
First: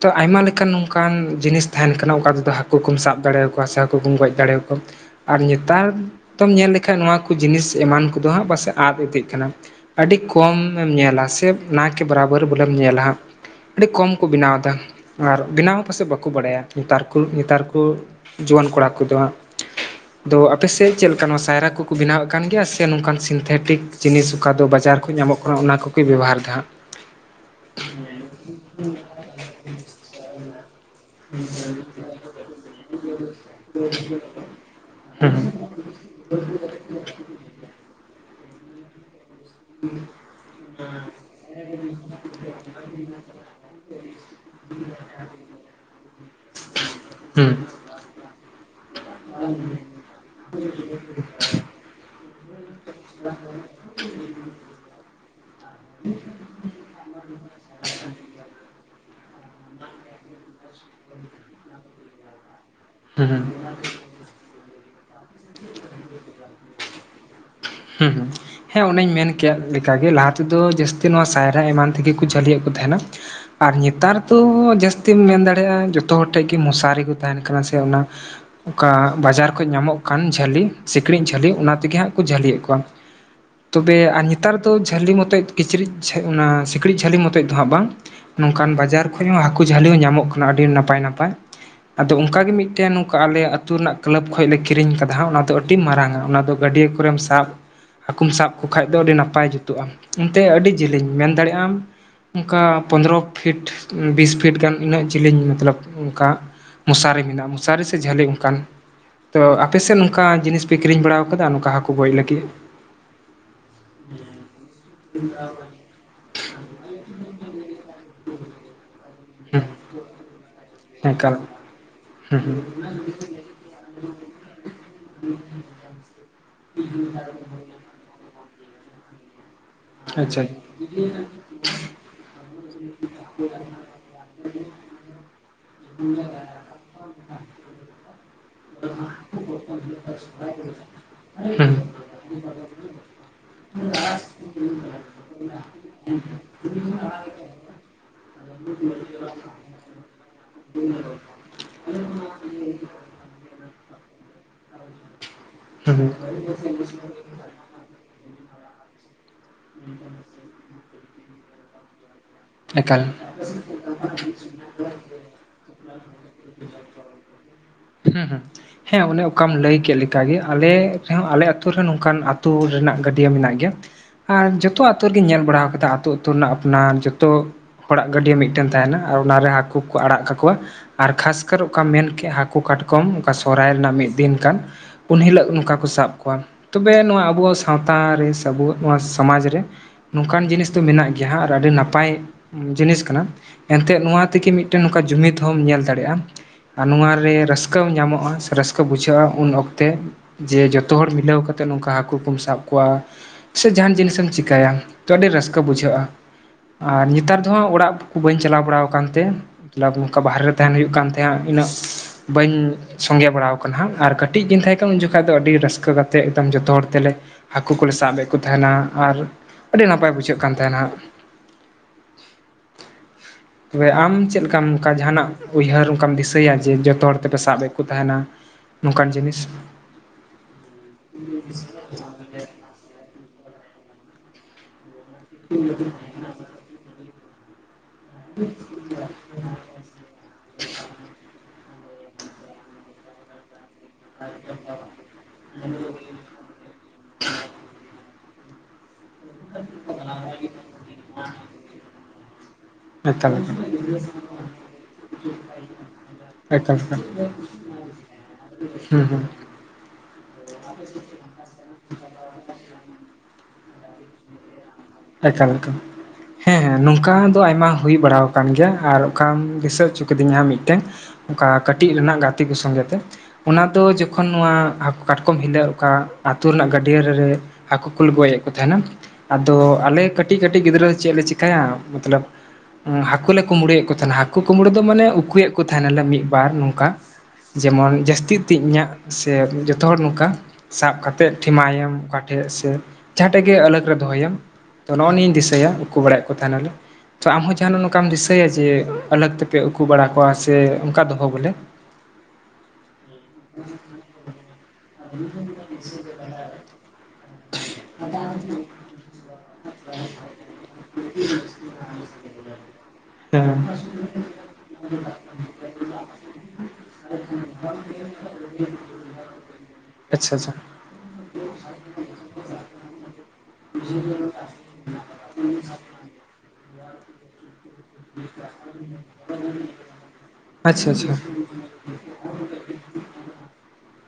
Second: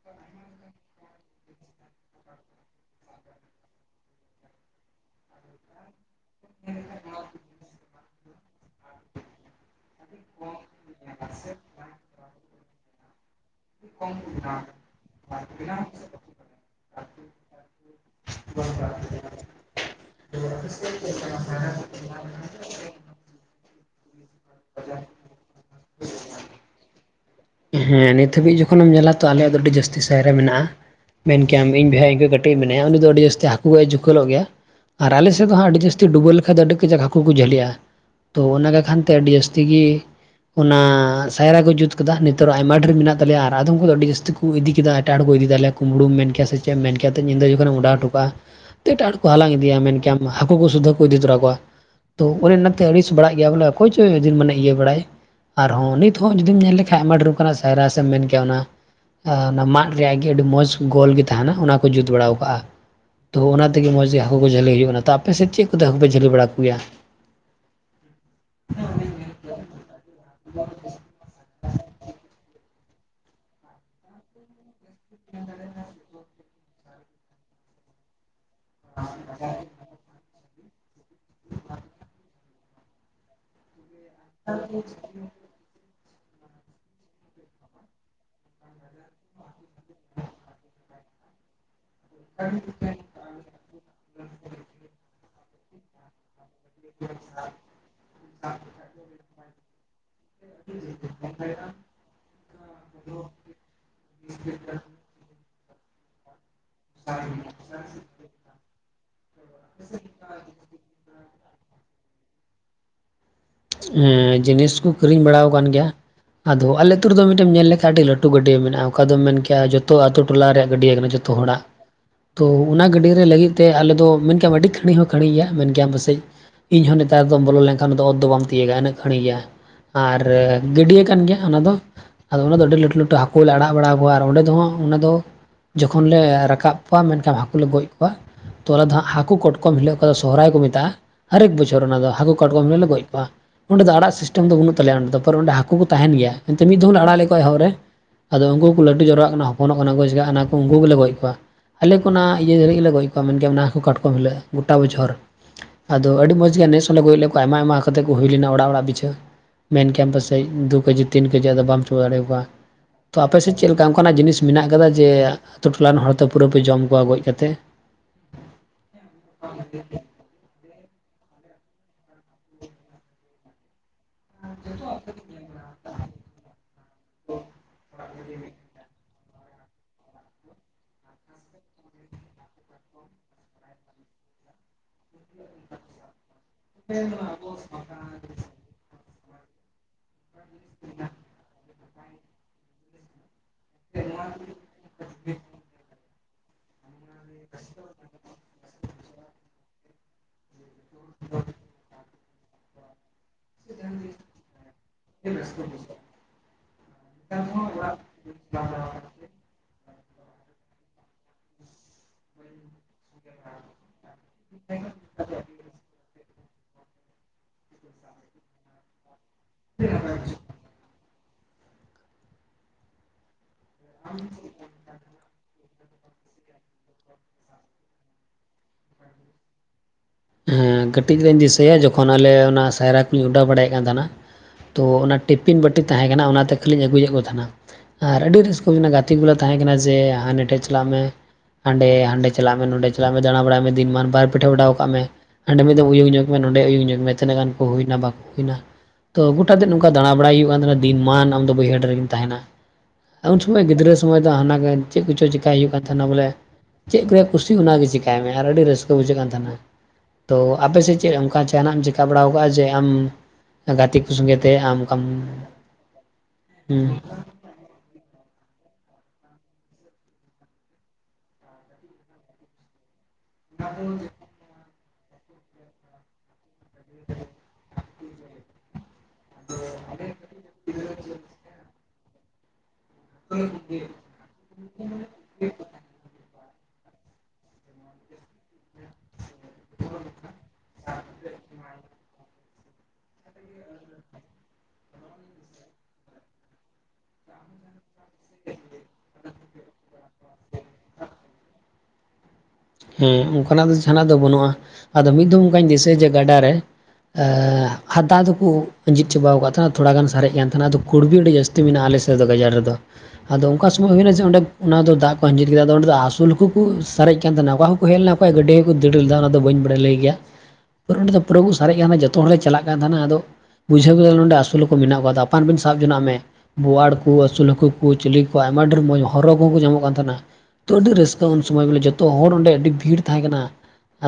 ᱛᱚ ᱟᱭᱢᱟ ᱞᱮᱠᱟᱱ ᱱᱚᱝᱠᱟᱱ ᱡᱤᱱᱤᱥ ᱛᱟᱦᱮᱱ ᱠᱟᱱᱟ ᱚᱠᱟ ᱛᱮᱫᱚ ᱦᱟᱹᱠᱩ ᱠᱚᱢ ᱥᱟᱵ ᱫᱟᱲᱮᱭᱟ ᱠᱚᱣᱟ ᱥᱮ ᱦᱟᱹᱠᱩ ᱠᱚᱢ ᱜᱚᱡ ᱫᱟᱲᱮᱭᱟ ᱠᱚᱣᱟ ᱟᱨ ᱱᱮᱸᱛᱟᱨ ᱛᱚᱢ ᱧᱮᱞ ᱞᱮᱠᱷᱟᱡ ᱱᱚᱣᱟ ᱠᱚ ᱡᱤᱱᱤᱥ ᱮᱢᱟᱱ ᱠᱚᱫᱚ ᱦᱟᱸᱜ ᱯᱟᱥᱮᱡ ᱟᱸᱫ ᱤᱫᱤᱜ ᱠᱟᱱᱟ ᱟᱹᱰᱤ ᱠᱚᱢ ᱮᱢ ᱧᱮᱞᱟ ᱥᱮ ᱱᱟ ᱠᱮ ᱵᱟᱨᱟᱵᱚᱨ ᱵᱚᱞᱮᱢ ᱧᱮᱞ-ᱟ᱾ ᱟᱹᱰᱤ ᱠᱚᱢ ᱠᱚ ᱵᱮᱱᱟᱣ ᱮᱫᱟ ᱟᱨ ᱵᱮᱱᱟᱣ ᱯᱟᱥᱮᱡ ᱵᱟᱠᱚ ᱵᱟᱲᱟᱭᱟ ᱱᱮᱛᱟᱨ ᱠᱩ ᱱᱮᱛᱟᱨ ᱠᱚ ᱡᱩᱣᱟᱹᱱ ᱠᱚᱲᱟ ᱠᱚᱫᱚ ᱦᱟᱸᱜ, ᱟᱫᱚ ᱟᱯᱮᱥᱮᱫ ᱪᱮᱫ ᱞᱮᱠᱟ ᱱᱚᱣᱟ ᱥᱟᱭᱨᱟ ᱠᱚᱠᱚ ᱵᱮᱱᱟᱣ ᱮᱫ ᱠᱟᱱ ᱜᱮᱭᱟ ᱥᱮ ᱱᱚᱝᱠᱟᱱ ᱥᱤᱱᱛᱷᱮᱴᱤᱠ ᱡᱤᱱᱤᱥ ᱚᱠᱟ ᱫᱚ ᱵᱟᱡᱟᱨ ᱠᱷᱚᱡ ᱧᱟᱢᱚᱜ ᱠᱟᱱᱟ ᱚᱱᱟ ᱠᱚᱯᱮ ᱵᱮᱣᱦᱟᱨ ᱫᱟ ᱦᱟᱸᱜ ᱦᱮᱸ ᱱᱤᱛ ᱦᱟᱹᱵᱤᱡ ᱡᱚᱠᱷᱚᱱ ᱮᱢ ᱧᱮᱞᱟ ᱛᱚ ᱟᱞᱮᱭᱟᱜ ᱫᱚ ᱟᱹᱰᱤ ᱡᱟᱹᱥᱛᱤ ᱥᱟᱭᱨᱟ ᱢᱮᱱᱟᱜᱼᱟ ᱢᱮᱱ ᱠᱮᱭᱟᱢ ᱤᱧ ᱵᱷᱟᱭ [unintelligible] ᱠᱟᱹᱴᱤᱡ ᱢᱮᱱᱟᱭᱟ ᱩᱱᱤ ᱫᱚ ᱟᱹᱰᱤ ᱡᱟᱹᱥᱛᱤ ᱦᱟᱹᱠᱩ ᱜᱚᱡ ᱮ ᱡᱩᱠᱟᱹᱞᱚᱜ ᱜᱮᱭᱟ ᱟᱨ ᱟᱞᱮ ᱦᱩᱸ ᱥᱮᱫ ᱫᱚ ᱦᱟᱸᱜ ᱟᱹᱰᱤ ᱡᱟᱹᱥᱛᱤ ᱰᱩᱵᱟᱹ ᱞᱮᱠᱷᱟ ᱫᱚ ᱟᱹᱰᱤ ᱠᱟᱡᱟᱠ ᱦᱟᱹᱠᱩ ᱠᱚ ᱡᱷᱟᱹᱞᱤᱜᱼᱟ, ᱛᱚ ᱚᱱᱟ ᱜᱮ ᱠᱷᱟᱱ ᱛᱮ ᱟᱹᱰᱤ ᱡᱟᱹᱥᱛᱤ ᱛᱮᱜᱮ ᱚᱱᱟ ᱥᱟᱭᱨᱟ ᱠᱚ ᱡᱩᱛ ᱠᱟᱫᱟ ᱱᱤᱛᱟᱨ ᱟᱭᱢᱟ ᱰᱷᱮᱨ ᱢᱮᱱᱟᱜ ᱛᱟᱞᱮᱭᱟ ᱟᱨ ᱟᱫᱚᱢ ᱠᱩᱫᱚ ᱟᱹᱰᱤ ᱡᱟᱹᱥᱛᱤ ᱠᱚ ᱠᱚ ᱤᱫᱤ ᱠᱮᱫᱟ ᱮᱴᱟᱜ ᱦᱚᱲ ᱠᱚ ᱤᱫᱤ ᱛᱟᱞᱮᱭᱟ ᱠᱩᱢᱲᱩᱢ ᱢᱮᱱ ᱠᱮᱭᱟ ᱥᱮ ᱪᱮᱫ ᱮᱢ ᱢᱮᱱ ᱠᱮᱭᱟ ᱛᱚ ᱧᱤᱫᱟᱹ ᱦᱩᱸ ᱡᱚᱠᱷᱚᱱ ᱮᱢ ᱚᱰᱟᱣ ᱦᱚᱴᱚᱠᱟᱜᱼᱟ ᱛᱚ ᱮᱴᱟᱜ ᱠᱚ ᱦᱟᱞᱟᱝ ᱤᱫᱤᱭᱟ ᱢᱮᱱᱠᱮᱭᱟᱢ ᱦᱟᱹᱠᱩ ᱠᱚ ᱥᱩᱫᱷᱟ ᱠᱚ ᱤᱫᱤ ᱛᱚᱨᱟ ᱠᱚᱣᱟ, ᱛᱚ, ᱚᱱᱮ ᱚᱱᱟᱛᱮ ᱟᱹᱲᱤᱥ ᱵᱟᱲᱟᱜ ᱜᱮᱭᱟ ᱵᱚᱞᱮ ᱚᱠᱚᱭ ᱪᱚᱭ ᱡᱮ ᱢᱟᱱᱮ ᱤᱭᱟᱹ ᱵᱟᱲᱟᱭ ᱟᱨᱦᱚᱸ ᱱᱤᱛ ᱦᱚᱸ ᱡᱩᱫᱤᱢ ᱧᱮᱞ ᱞᱮᱠᱷᱟᱡ ᱟᱭᱢᱟ ᱰᱷᱮᱨ ᱚᱱᱠᱟᱱᱟᱜ ᱥᱟᱭᱨᱟ ᱥᱮ ᱮᱢ ᱢᱮᱱ ᱠᱮᱭᱟ ᱚᱱᱟ ᱟᱻ ᱚᱱᱟ ᱢᱟᱫ ᱨᱮᱭᱟᱜ ᱜᱮ ᱟᱹᱰᱤ ᱢᱚᱸᱡᱽ ᱜᱳᱞ ᱜᱮ ᱛᱟᱸᱦᱮᱱᱟ ᱚᱱᱟ ᱠᱚ ᱡᱩᱛ ᱵᱟᱲᱟ ᱟᱠᱟᱜᱼᱟ ᱦᱩᱸ ᱾ ᱛᱚ, ᱦᱩᱸ ᱚᱱᱟ ᱛᱮᱜᱮ ᱢᱚᱸᱡᱽ ᱜᱮᱼᱼ ᱦᱟᱹᱠᱩ ᱠᱚ ᱡᱷᱟᱹᱞᱤ ᱦᱩᱭᱩᱜ ᱠᱟᱱᱟ᱾ ᱛᱚ, ᱟᱯᱮ ᱥᱮᱫ ᱪᱮᱫ ᱠᱚᱛᱮ ᱦᱟᱹᱠᱩ ᱯᱮ ᱡᱷᱟᱹᱞᱤ ᱵᱟᱲᱟ ᱠᱚ ᱜᱮᱭᱟ? ᱦᱩᱸ ᱦᱩᱸ, ᱦᱮᱸ ᱚᱱᱟᱧ ᱢᱮᱱᱠᱮᱫ ᱞᱮᱠᱟᱜᱮ ᱞᱟᱦᱟ ᱛᱮᱫᱚ ᱡᱟᱹᱥᱛᱤ ᱱᱚᱣᱟ ᱥᱟᱭᱨᱟ ᱮᱢᱟᱱᱼᱼ ᱛᱮᱜᱮ ᱠᱚ ᱡᱷᱟᱹᱞᱤᱭᱮᱫ ᱠᱚ ᱛᱟᱸᱦᱮᱱᱟ, ᱟᱨ ᱱᱮᱛᱟᱨ ᱫᱚ ᱡᱟᱹᱥᱛᱤᱢ ᱢᱮᱱ ᱫᱟᱲᱮᱭᱟᱜᱼᱟ ᱡᱷᱚᱛᱚ ᱦᱚᱲ ᱴᱷᱮᱱ ᱠᱤ ᱢᱚᱥᱟᱨᱤ ᱠᱚ ᱛᱟᱸᱦᱮᱱ ᱠᱟᱱᱟ ᱥᱮ ᱚᱱᱟ ᱚᱠᱟ ᱵᱟᱡᱟᱨ ᱠᱷᱚᱱ ᱧᱟᱢᱚᱜ ᱠᱟᱱ ᱡᱷᱟᱹᱞᱤᱼᱼ ᱥᱤᱠᱬᱤᱡ ᱡᱷᱟᱹᱞᱤ ᱚᱱᱟ ᱛᱮᱜᱮ ᱦᱟᱸᱜ ᱠᱚ ᱡᱷᱟᱹᱞᱤᱭᱮᱫ ᱠᱚᱣᱟ, ᱛᱚᱵᱮ ᱟᱨ ᱱᱮᱛᱟᱨ ᱫᱚ ᱡᱷᱟᱹᱞᱤ ᱢᱚᱛᱚᱡ ᱠᱤᱪᱨᱤᱡ ᱥᱮ ᱚᱱᱟ ᱥᱤᱠᱬᱤᱡ ᱡᱷᱟᱹᱞᱤ ᱢᱚᱛᱚᱡ ᱫᱚ ᱦᱟᱸᱜ ᱵᱟᱝ ᱱᱚᱝᱠᱟᱱ ᱵᱟᱡᱟᱨ ᱠᱷᱚᱱ ᱦᱚᱸ ᱦᱟᱹᱠᱩ ᱡᱷᱟᱹᱞᱤ ᱦᱚᱸ ᱧᱟᱢᱚᱜ ᱠᱟᱱᱟ ᱟᱹᱰᱤ ᱱᱟᱯᱟᱭ ᱱᱟᱯᱟᱭ᱾ ᱟᱫᱚ ᱚᱱᱠᱟ ᱜᱮ ᱢᱤᱫᱴᱮᱱ ᱱᱚᱝᱠᱟ ᱟᱞᱮ ᱟᱹᱛᱩ ᱨᱮᱱᱟᱜ ᱠᱞᱟᱵᱽ ᱠᱷᱚᱡ ᱞᱮ ᱠᱤᱨᱤᱧ ᱟᱠᱟᱫᱟ ᱦᱟᱸᱜ ᱚᱱᱟ ᱫᱚ ᱟᱹᱰᱤ ᱢᱟᱨᱟᱝ-ᱟ ᱚᱱᱟ ᱫᱚ ᱜᱟᱹᱰᱭᱟᱹ ᱠᱚᱨᱮᱢ ᱥᱟᱵ ᱦᱟᱹᱠᱩᱢ ᱥᱟᱵ ᱠᱚ ᱠᱷᱟᱡ ᱫᱚ ᱟᱹᱰᱤ ᱱᱟᱯᱟᱭ ᱡᱩᱛᱩᱜᱼᱟ, ᱮᱱᱛᱮ ᱟᱹᱰᱤ ᱡᱤᱞᱤᱧ ᱢᱮᱱ ᱫᱟᱲᱮᱭᱟᱜ ᱟᱢ ᱚᱱᱠᱟ ᱯᱚᱸᱫᱽᱨᱚ ᱯᱷᱤᱴ ᱵᱤᱥ ᱯᱷᱤᱴ ᱜᱟᱱ ᱤᱱᱟᱹᱜ ᱡᱤᱞᱤᱧ ᱢᱚᱛᱞᱚᱵᱽ ᱚᱱᱠᱟ ᱢᱚᱥᱟᱨᱤ ᱢᱮᱱᱟᱜᱼᱟ ᱢᱚᱥᱟᱨᱤ ᱥᱮ ᱡᱷᱟᱹᱞᱤ ᱚᱱᱠᱟᱱ ᱛᱚ ᱟᱯᱮᱥᱮᱫ ᱚᱱᱠᱟ ᱡᱤᱱᱤᱥ ᱯᱮ ᱠᱤᱨᱤᱧ ᱵᱟᱲᱟ ᱟᱠᱟᱫᱟ ᱱᱚᱝᱠᱟ ᱦᱟᱹᱠᱩ ᱜᱚᱡ ᱞᱟᱹᱜᱤᱫ? ᱦᱮᱸ, ᱡᱤᱱᱤᱥ ᱠᱚ ᱠᱤᱨᱤᱧ ᱵᱟᱲᱟ ᱟᱠᱟᱱ ᱜᱮᱭᱟ ᱟᱫᱚ ᱟᱞᱮ ᱟᱛᱹᱩ ᱨᱮᱫᱚ ᱢᱤᱫᱴᱮᱱ ᱧᱮᱞᱠᱷᱟᱱ ᱟᱹᱰᱤ ᱞᱟᱹᱴᱩ ᱜᱟᱹᱰᱭᱟ ᱢᱮᱱᱟᱜᱼᱟ, ᱚᱠᱟ ᱫᱚᱢ ᱢᱮᱱ ᱦᱩᱸ ᱠᱮᱭᱟ ᱡᱚᱛᱚ ᱟᱛᱳ ᱴᱚᱞᱟ ᱨᱮᱭᱟᱜ ᱜᱟᱹᱰᱭᱟ ᱠᱟᱱᱟ ᱡᱚᱛᱚ ᱮᱠᱟᱞ ᱦᱚᱲᱟᱜ᱾ ᱦᱩᱸ ᱛᱚ, ᱦᱩᱸ ᱚᱱᱟ ᱜᱟᱹᱰᱭᱟᱹ ᱨᱮ ᱞᱟᱹᱜᱤᱫ ᱛᱮ ᱟᱞᱮ ᱫᱚ ᱢᱮᱱ ᱠᱮᱭᱟᱢ ᱟᱹᱰᱤ ᱠᱷᱟᱺᱲᱤ ᱦᱚᱸ ᱠᱷᱟᱺᱲᱤ ᱜᱮᱭᱟ ᱢᱮᱱ ᱠᱮᱭᱟᱢ ᱯᱟᱥᱮᱡ ᱤᱧᱦᱚᱸ ᱱᱮᱛᱟᱨ ᱫᱚᱢ ᱵᱚᱞᱚ ᱞᱮᱱᱠᱷᱟᱱ ᱚᱛ ᱫᱚ ᱵᱟᱢ ᱛᱤᱭᱳᱜᱟ ᱤᱱᱟᱹᱜ ᱠᱷᱟᱺᱲᱤ ᱜᱮᱭᱟ᱾ ᱟᱨ ᱟᱪᱪᱷᱟ ᱜᱟᱹᱰᱭᱟᱹ ᱠᱟᱱ ᱜᱮᱭᱟ ᱚᱱᱟ ᱫᱚ, ᱟᱫᱚ ᱚᱱᱟ ᱫᱚ ᱟᱹᱰᱤ ᱞᱟᱹᱴᱩ ᱞᱟᱹᱴᱩ ᱦᱟᱠᱳ ᱞᱮ ᱟᱲᱟᱜ ᱵᱟᱲᱟ ᱠᱚᱣᱟ ᱟᱨ ᱚᱸᱰᱮ ᱫᱚ ᱦᱟᱸᱜ ᱚᱱᱟ ᱫᱚ ᱡᱚᱠᱷᱚᱱ ᱞᱮ ᱨᱟᱠᱟᱵ ᱠᱚᱣᱟ ᱢᱮᱱᱠᱷᱟᱱ ᱦᱟᱹᱠᱩ ᱞᱮ ᱜᱚᱡ ᱠᱚᱣᱟ, ᱛᱚ ᱟᱞᱮ ᱫᱚ ᱦᱟᱸᱜ ᱦᱟᱹᱠᱩ ᱠᱟᱴᱠᱚᱢ ᱦᱤᱞᱳᱜ ᱠᱚᱫᱚ ᱥᱚᱦᱨᱟᱭ ᱠᱚ ᱢᱮᱛᱟᱜᱼᱟ, ᱦᱟᱨᱮᱠ ᱦᱩᱸ ᱵᱚᱪᱷᱚᱨ ᱚᱱᱟ ᱫᱚ ᱦᱟᱹᱠᱩ ᱠᱟᱴᱠᱚᱢ ᱦᱤᱞᱳᱜ ᱞᱮ ᱜᱚᱡ ᱠᱚᱣᱟ᱾ ᱚᱸᱰᱮ ᱫᱚ ᱟᱲᱟᱜ ᱥᱤᱥᱴᱮᱢ ᱫᱚ ᱵᱟᱹᱱᱩᱜ ᱛᱟᱞᱮᱭᱟ ᱚᱸᱰᱮ ᱫᱚ [unintelligible] ᱚᱸᱰᱮ ᱦᱟᱹᱠᱩ ᱠᱚ ᱛᱟᱦᱮᱱ ᱜᱮᱭᱟ [unintelligible] ᱢᱤᱫ ᱫᱷᱟᱣ ᱞᱮ ᱟᱲᱟᱜ ᱞᱮᱜ ᱠᱚᱣᱟ ᱮᱦᱚᱵ ᱨᱮ ᱟᱫᱚ ᱩᱱᱠᱩ ᱠᱚ ᱞᱟᱹᱴᱩ ᱡᱟᱣᱨᱟᱜ ᱠᱟᱱᱟ ᱦᱚᱯᱚᱱᱚᱜ ᱠᱟᱱᱟ ᱠᱚ ᱪᱮᱠᱟᱜ ᱠᱟᱱᱟ ᱠᱚ ᱩᱱᱠᱩ ᱜᱮᱞᱮ ᱜᱚᱡ ᱠᱚᱣᱟ᱾ ᱟᱞᱮ ᱠᱚ ᱚᱱᱟ ᱤᱭᱟᱹ ᱫᱷᱟᱹᱨᱤᱡ ᱜᱮᱞᱮ ᱜᱚᱡ ᱠᱚᱣᱟ ᱢᱮᱱᱠᱮ ᱚᱱᱟ ᱦᱟᱹᱠᱩ ᱠᱟᱴᱠᱚᱢ ᱦᱤᱞᱳᱜ ᱜᱚᱴᱟ ᱵᱚᱪᱷᱚᱨ᱾ ᱦᱩᱸ ᱟᱫᱚ ᱟᱹᱰᱤ ᱢᱚᱸᱡᱽ ᱜᱮ ᱱᱮᱥ ᱦᱚᱞᱮ ᱜᱚᱡ ᱞᱮᱫ ᱠᱚᱣᱟ ᱟᱭᱢᱟ ᱟᱭᱢᱟ ᱠᱟᱛᱮ ᱦᱩᱭ ᱞᱮᱱᱟ ᱚᱲᱟᱜ ᱚᱲᱟᱜ ᱵᱤᱪᱷᱟᱹ ᱢᱮᱱ ᱠᱮᱭᱟᱢ ᱯᱟᱥᱮᱡ ᱫᱩ ᱠᱮᱡᱤ ᱛᱤᱱ ᱠᱮᱡᱤ ᱟᱫᱚ ᱵᱟᱢ ᱪᱟᱵᱟ ᱫᱟᱲᱮᱭᱟᱠᱚᱣᱟ᱾ ᱮᱠᱟᱞ ᱛᱚ ᱟᱯᱮᱥᱮᱫ ᱪᱮᱫ ᱞᱮᱠᱟ ᱚᱱᱠᱟᱱᱟᱜ ᱡᱤᱱᱤᱥ ᱢᱮᱱᱟᱜ ᱟᱠᱟᱫᱟ ᱡᱮ [unintelligible] ᱴᱚᱞᱟ ᱨᱮᱱ ᱦᱚᱲ ᱫᱚ ᱯᱩᱨᱟᱹ ᱯᱮ ᱡᱚᱢ ᱠᱚᱣᱟ ᱜᱚᱡ ᱠᱟ ᱠᱟᱛᱮᱫ ᱦᱩᱸ ᱦᱩᱸ ᱦᱮᱸ ᱚᱱᱮ ᱚᱠᱟᱢ ᱞᱟᱹᱭ ᱠᱮᱫ ᱞᱮ ᱚᱱᱠᱟᱜᱮ ᱟᱞᱮ ᱨᱮᱦᱚᱸ ᱟᱞᱮ ᱟᱹᱛᱩ ᱨᱮ ᱱᱚᱝᱠᱟᱱ ᱟᱹᱛᱩ ᱨᱮᱱᱟᱜ ᱜᱟᱹᱰᱭᱟᱹ ᱢᱮᱱᱟᱜ ᱜᱮᱭᱟ ᱟᱨ ᱡᱚᱛᱚ ᱟᱛᱳ ᱨᱮᱜᱮᱧ ᱧᱮᱞ ᱵᱟᱲᱟ ᱠᱟᱫᱟ ᱟᱛᱳ ᱟᱹᱛᱩ ᱨᱮᱱᱟᱜ ᱟᱯᱱᱟᱨ ᱡᱚᱛᱚ ᱦᱚᱲᱟᱜ ᱜᱟᱹᱰᱭᱟᱹ ᱢᱤᱫᱴᱮᱱ ᱛᱟᱦᱮᱱᱟ ᱟᱨ ᱚᱱᱟᱨᱮ ᱦᱟᱹᱠᱩ ᱠᱚ ᱟᱲᱟᱜ ᱠᱟᱠᱚᱣᱟ ᱟᱨ ᱠᱷᱟᱥᱠᱟᱨ ᱚᱠᱟᱢ ᱢᱮᱱ ᱠᱮᱫ ᱦᱟᱹᱠᱩ ᱠᱟᱴᱠᱚᱢ ᱚᱠᱟ ᱥᱚᱦᱨᱟᱭ ᱨᱮᱱᱟᱜ ᱢᱤᱫ ᱫᱤᱱ ᱠᱟᱱ ᱩᱱ ᱦᱤᱞᱳᱜ ᱱᱚᱝᱠᱟ ᱠᱚ ᱥᱟᱵ ᱠᱚᱣᱟ ᱛᱚᱵᱮ ᱱᱚᱣᱟ ᱟᱵᱚᱣᱟᱜ ᱥᱟᱶᱛᱟ ᱨᱮ ᱥᱮ ᱟᱵᱚᱣᱟᱜ ᱱᱚᱣᱟ ᱥᱚᱢᱟᱡᱽ ᱨᱮ ᱱᱚᱝᱠᱟᱱ ᱡᱤᱱᱤᱥ ᱫᱚ ᱢᱮᱱᱟᱜ ᱜᱮᱭᱟ ᱦᱟᱸᱜ ᱟᱨ ᱟᱹᱰᱤ ᱱᱟᱯᱟᱭ ᱡᱤᱱᱤᱥ ᱠᱟᱱᱟ ᱮᱱᱛᱮᱫ ᱱᱚᱣᱟ ᱛᱮᱜᱮ ᱢᱤᱫᱴᱮᱱ ᱱᱚᱝᱠᱟ ᱡᱩᱢᱤᱫ ᱦᱚᱢ ᱧᱮᱞ ᱫᱟᱲᱮᱭᱟᱜᱼᱟ ᱱᱚᱣᱟ ᱨᱮ ᱨᱟᱹᱥᱠᱟᱹ ᱧᱟᱢᱚᱜᱼᱟ ᱥᱮ ᱨᱟᱹᱥᱠᱟᱹ ᱵᱩᱡᱷᱟᱹᱜᱼᱟ ᱩᱱ ᱚᱠᱛᱮ ᱡᱮ ᱡᱚᱛᱚ ᱦᱚᱲ ᱢᱤᱞᱟᱹᱣ ᱠᱟᱛᱮ ᱱᱚᱝᱠᱟ ᱦᱟᱹᱠᱩ ᱦᱟᱹᱠᱩ ᱠᱚᱢ ᱥᱟᱵ ᱠᱚᱣᱟ ᱥᱮ ᱡᱟᱦᱟᱱ ᱡᱤᱱᱤᱥᱮᱢ ᱪᱤᱠᱟᱹᱭᱟ ᱛᱚ ᱟᱹᱰᱤ ᱨᱟᱹᱥᱠᱟᱹ ᱵᱩᱡᱷᱟᱹᱜᱼᱟ ᱟᱨ ᱱᱮᱛᱟᱨ ᱫᱚᱦᱟᱸᱜ ᱚᱲᱟᱜ ᱠᱚ ᱵᱟᱹᱧ ᱪᱟᱞᱟᱣ ᱵᱟᱲᱟ ᱟᱠᱟᱱ ᱛᱮ ᱱᱚᱝᱠᱟ ᱵᱟᱦᱨᱮ ᱨᱮ ᱛᱟᱦᱮᱱ ᱦᱩᱭᱩᱜ ᱠᱟᱱ ᱛᱟᱦᱮᱸᱱᱟ ᱤᱱᱟᱹᱜ ᱵᱟᱹᱧ ᱥᱚᱸᱜᱮ ᱵᱟᱲᱟ ᱟᱠᱟᱱᱟᱜ ᱟᱨ ᱠᱟᱹᱴᱤᱡ ᱫᱤᱱ ᱛᱟᱦᱮᱸ ᱠᱟᱱᱟ ᱩᱱᱚᱠᱷᱚᱱ ᱵᱟᱠᱷᱟ ᱫᱚ ᱟᱹᱰᱤ ᱨᱟᱹᱥᱠᱟᱹ ᱠᱟᱛᱮᱫ ᱮᱠᱫᱚᱢ ᱡᱚᱛᱚ ᱦᱚᱲ ᱛᱮᱞᱮ ᱦᱟᱹᱠᱩ ᱠᱚᱞᱮ ᱥᱟᱵᱮᱫ ᱠᱚ ᱛᱟᱦᱮᱱᱟ ᱟᱨ ᱟᱹᱰᱤ ᱱᱟᱯᱟᱭ ᱵᱩᱡᱷᱟᱹᱜ ᱠᱟᱱ ᱛᱟᱦᱮᱱᱟ ᱛᱚᱵᱮ ᱟᱢ ᱪᱮᱫᱞᱮᱠᱟᱢ ᱚᱱᱠᱟ ᱡᱟᱦᱟᱱᱟᱜ ᱩᱭᱦᱟᱹᱨ ᱚᱱᱠᱟᱢ ᱫᱤᱥᱟᱹᱭᱟ ᱡᱮ ᱡᱚᱛᱚ ᱦᱚᱲ ᱛᱮᱯᱮ ᱥᱟᱵᱮᱫ ᱠᱚ ᱛᱟᱦᱮᱱᱟ ᱱᱚᱝᱠᱟᱱ ᱡᱤᱱᱤᱥ ᱦᱮᱸ ᱠᱟᱹᱴᱤᱡ ᱨᱮ ᱤᱧ ᱫᱤᱥᱟᱹᱭᱟ ᱡᱚᱠᱷᱚᱱ ᱟᱞᱮ ᱚᱱᱟ ᱥᱟᱭᱨᱟ ᱠᱩᱧ ᱚᱰᱟᱨ ᱵᱟᱲᱟᱭᱮᱫ ᱠᱟᱱ ᱛᱟᱦᱮᱱᱟ ᱛᱚ ᱚᱱᱟ ᱴᱤᱯᱤᱱ ᱵᱟᱹᱴᱤ ᱛᱟᱦᱮᱸ ᱠᱟᱱᱟ ᱚᱱᱟᱛᱮ ᱠᱷᱟᱹᱞᱤᱧ ᱟᱹᱜᱩᱭᱮᱫ ᱠᱚ ᱛᱟᱦᱮᱱᱟ ᱟᱨ ᱟᱹᱰᱤ ᱨᱟᱹᱥᱠᱟᱹ ᱦᱩᱭᱱᱟ ᱜᱟᱛᱮ ᱜᱩᱞᱟ ᱛᱟᱦᱮᱸ ᱠᱟᱱᱟ ᱡᱮ ᱟᱸᱰᱮ ᱱᱟᱰᱮ ᱪᱟᱞᱟᱜ ᱢᱮ ᱦᱟᱸᱰᱮ ᱦᱟᱸᱰᱮ ᱪᱟᱞᱟᱜ ᱢᱮ ᱱᱚᱰᱮ ᱪᱟᱞᱟᱜ ᱢᱮ ᱫᱟᱬᱟ ᱵᱟᱲᱟᱭ ᱢᱮ ᱫᱤᱱ ᱢᱟᱱ ᱵᱟᱨ ᱯᱤᱴᱷᱟᱹᱣ ᱚᱰᱟᱣ ᱠᱟᱜ ᱢᱮ ᱟᱸᱰᱮ ᱢᱤᱫ ᱫᱚᱢ ᱩᱭᱩᱜ ᱧᱚᱜ ᱢᱮ ᱱᱚᱸᱰᱮ ᱩᱭᱩᱝ ᱧᱚᱜᱽ ᱢᱮ ᱛᱤᱱᱟᱹᱜ ᱜᱟᱱ ᱠᱚ ᱦᱩᱭᱱᱟ ᱵᱟᱠᱚ ᱦᱩᱭᱱᱟ ᱛᱚ ᱜᱚᱴᱟ ᱫᱤᱱ ᱱᱚᱝᱠᱟ ᱫᱟᱬᱟ ᱵᱟᱲᱟᱭ ᱦᱩᱭᱩᱜ ᱠᱟᱱ ᱛᱟᱦᱮᱱᱟ ᱫᱤᱱ ᱢᱟᱱ ᱟᱢ ᱫᱚ ᱵᱟᱹᱭᱦᱟᱹᱲ ᱨᱮᱜᱮ ᱛᱟᱦᱮᱱᱟ ᱮᱠᱟᱞ ᱩᱱ ᱮᱠᱟᱞ ᱥᱚᱢᱚᱭ ᱜᱤᱫᱽᱨᱟᱹ ᱥᱚᱢᱚᱭ ᱫᱚ ᱦᱟᱱᱟ ᱪᱮᱫ ᱠᱚᱪᱚᱝ ᱪᱮᱠᱟᱹᱭ ᱦᱩᱭᱩᱜ ᱠᱟᱱ ᱛᱟᱦᱮᱱᱟ ᱵᱚᱞᱮ ᱮᱠᱟᱞ ᱮᱠᱟᱞ ᱪᱮᱫ ᱠᱚ ᱨᱮᱭᱟᱜ ᱠᱩᱥᱤᱜ ᱚᱱᱟᱜᱮ ᱪᱮᱠᱟᱹᱭ ᱢᱮ ᱟᱨ ᱟᱹᱰᱤ ᱨᱟᱹᱥᱠᱟᱹ ᱦᱩᱸ ᱵᱩᱡᱷᱟᱹᱜ ᱦᱩᱸ ᱠᱟᱱ ᱛᱟᱦᱮᱸᱱᱟ ᱛᱚ ᱟᱯᱮ ᱥᱮᱫ ᱪᱮᱫ ᱚᱱᱠᱟ ᱡᱟᱦᱟᱱᱟᱜ ᱮᱢ ᱪᱤᱠᱟ ᱵᱟᱲᱟ ᱟᱠᱟᱜᱼᱟ ᱡᱮ ᱟᱢ ᱜᱟᱛᱮ ᱠᱚ ᱥᱚᱸᱜᱮ ᱛᱮ ᱟᱢ ᱚᱱᱠᱟᱢ ᱮᱠᱟᱞᱠᱟ ᱦᱮᱸ ᱦᱩᱸ ᱱᱚᱝᱠᱟ ᱫᱚ ᱟᱭᱢᱟ ᱦᱩᱭ ᱵᱟᱲᱟ ᱟᱠᱟᱱ ᱜᱮᱭᱟ ᱟᱨ ᱚᱠᱟᱢ ᱫᱤᱥᱟ ᱦᱚᱹᱪᱚ ᱠᱤᱫᱤᱧᱟ ᱢᱤᱫᱴᱮᱱ ᱚᱱᱠᱟ ᱠᱟᱹᱴᱤᱡ ᱨᱮᱱᱟᱜ ᱜᱟᱛᱮ ᱠᱚ ᱥᱚᱸᱜᱮ ᱛᱮ ᱚᱱᱟ ᱫᱚ ᱡᱚᱠᱷᱚᱱ ᱱᱚᱣᱟ ᱦᱟᱹᱠᱩ ᱠᱟᱴᱠᱚᱢ ᱦᱤᱞᱳᱜ ᱚᱠᱟ ᱟᱛᱳ ᱨᱮᱱᱟᱜ ᱜᱟᱹᱰᱭᱟᱹ ᱨᱮ ᱦᱟᱹᱠᱩ ᱠᱚᱞᱮ ᱜᱚᱡᱮᱫ ᱠᱚ ᱛᱟᱦᱮᱱᱟ ᱟᱫᱚ ᱟᱞᱮ ᱠᱟᱹᱴᱤᱡ ᱠᱟᱹᱴᱤᱡ ᱜᱤᱫᱽᱨᱟᱹ ᱪᱮᱫ ᱞᱮ ᱪᱤᱠᱟᱹᱭᱟ ᱢᱚᱛᱞᱚᱵ ᱦᱟᱹᱠᱩᱞᱮ ᱠᱩᱢᱵᱽᱲᱩᱭᱮᱫ ᱠᱚ ᱛᱟᱦᱮᱱᱟ ᱦᱟᱹᱠᱩ ᱠᱩᱢᱵᱽᱲᱩ ᱫᱚ ᱢᱟᱱᱮ ᱩᱠᱩᱭᱮᱫ ᱠᱚ ᱛᱟᱦᱮᱱᱟᱞᱮ ᱢᱤᱫ ᱵᱟᱨ ᱱᱚᱝᱠᱟ ᱡᱮᱢᱚᱱ ᱡᱟᱹᱥᱛᱤᱛᱮ ᱤᱧᱟᱹᱜ ᱥᱮ ᱡᱚᱛᱚ ᱦᱚᱲ ᱱᱚᱝᱠᱟ ᱥᱟᱵ ᱠᱟᱛᱮᱫ ᱴᱷᱮᱢᱟᱭᱮᱢ ᱚᱠᱟᱴᱷᱮᱱ ᱥᱮ ᱡᱟᱦᱟᱸᱴᱷᱮᱜ ᱜᱮ ᱟᱞᱟᱜᱽ ᱨᱮ ᱫᱚᱦᱚᱭᱮᱢ ᱛᱚ ᱱᱚᱜᱼᱚ ᱱᱤᱭᱟᱹᱧ ᱫᱤᱥᱟᱹᱭᱟ ᱩᱠᱩ ᱵᱟᱲᱟᱭᱮᱫ ᱠᱚ ᱛᱟᱦᱮᱱᱟᱞᱮ ᱛᱚ ᱟᱢᱦᱚᱸ ᱡᱟᱦᱟᱱᱟᱜ ᱱᱚᱝᱠᱟᱢ ᱫᱤᱥᱟᱹᱭᱟ ᱡᱮ ᱟᱞᱟᱜᱽ ᱛᱮᱯᱮ ᱩᱠᱩ ᱵᱟᱲᱟ ᱠᱚᱣᱟ ᱥᱮ ᱚᱱᱠᱟ ᱫᱚᱦᱚ ᱵᱚᱞᱮ ᱦᱮᱸ ᱚᱱᱠᱟᱱᱟᱜ ᱫᱚ ᱡᱟᱦᱟᱱᱟᱜ ᱫᱚ ᱵᱟᱹᱱᱩᱜᱼᱟ ᱟᱫᱚ ᱢᱤᱫ ᱫᱷᱟᱣ ᱚᱱᱠᱟᱧ ᱫᱤᱥᱟᱹ ᱡᱮ ᱜᱟᱰᱟ ᱨᱮ ᱦᱟᱫᱟ ᱫᱚᱠᱚ ᱟᱸᱡᱤᱫ ᱪᱟᱵᱟᱣ ᱟᱠᱟᱫᱣᱟ ᱛᱷᱚᱲᱟ ᱜᱟᱱ ᱥᱟᱨᱮᱡ ᱠᱟᱱ ᱛᱟᱦᱮᱱᱟ ᱟᱫᱚ ᱠᱩᱲᱵᱤ ᱟᱹᱰᱤ ᱡᱟᱹᱥᱛᱤ ᱢᱮᱱᱟᱜᱼᱟ ᱟᱞᱮ ᱥᱮᱫ ᱫᱚ ᱜᱟᱡᱟᱲ ᱨᱮᱫᱚ ᱟᱫᱚ ᱦᱮᱸ ᱚᱱᱠᱟ ᱥᱚᱢᱚᱭ ᱦᱩᱭᱱᱟ ᱡᱮ ᱚᱸᱰᱮ ᱚᱱᱟ ᱫᱚ ᱫᱟᱜ ᱠᱚ ᱟᱸᱡᱮᱫ ᱠᱮᱫᱟ ᱟᱫᱚ ᱚᱸᱰᱮ ᱫᱚ ᱟᱥᱩᱞ ᱦᱟᱹᱠᱩ ᱥᱟᱨᱮᱡ ᱛᱟᱦᱮᱱᱟ ᱚᱠᱟ ᱦᱚᱸᱠᱚ ᱦᱮᱡ ᱞᱮᱱᱟ ᱚᱠᱚᱭ ᱜᱟᱹᱰᱤ ᱦᱚᱸᱠᱚ ᱫᱟᱹᱲ ᱞᱮᱫᱟ ᱚᱱᱟ ᱫᱚ ᱵᱟᱹᱧ ᱵᱟᱲᱟᱭ ᱞᱟᱹᱭ ᱜᱮᱭᱟ ᱟᱪᱪᱷᱟ ᱟᱪᱪᱷᱟ ᱯᱚᱸᱰᱮ ᱫᱚ ᱯᱩᱨᱟᱹ ᱠᱚ ᱥᱟᱨᱮᱡᱮᱫ ᱠᱟᱱ ᱛᱟᱦᱮᱱᱟ ᱡᱚᱛᱚ ᱦᱚᱲᱞᱮ ᱪᱟᱞᱟᱜ ᱠᱟᱱ ᱛᱟᱦᱮᱱᱟ ᱟᱫᱚ ᱵᱩᱡᱷᱟᱹᱣ ᱠᱮᱫᱟ ᱱᱚᱰᱮ ᱟᱹᱥᱩᱞ ᱦᱟᱸᱠᱩ ᱢᱮᱱᱟᱜ ᱠᱚᱣᱟ ᱛᱟᱯᱟᱱ ᱵᱤᱱ ᱥᱟᱵ ᱡᱚᱱᱟᱜ ᱢᱮ ᱵᱳᱣᱟᱲ ᱠᱚ ᱟᱹᱥᱩᱞ ᱦᱟᱹᱠᱩ ᱪᱤᱞᱤ ᱠᱚᱣᱟ ᱟᱭᱢᱟ ᱰᱷᱮᱨ ᱢᱚᱸᱡᱽ ᱦᱚᱨᱚ ᱠᱚᱦᱚᱸ ᱧᱟᱢᱚᱜ ᱠᱟᱱ ᱛᱟᱦᱮᱱᱟ ᱛᱚ ᱟᱪᱪᱷᱟ ᱟᱹᱰᱤ ᱟᱪᱪᱷᱟ ᱨᱟᱹᱥᱠᱟᱹ ᱩᱱ ᱥᱚᱢᱚᱭ ᱵᱚᱞᱮ ᱡᱚᱛᱚ ᱛᱚ ᱦᱚᱲ ᱚᱸᱰᱮ ᱟᱹᱰᱤ ᱵᱷᱤᱲ ᱛᱟᱦᱮᱸ ᱠᱟᱱᱟ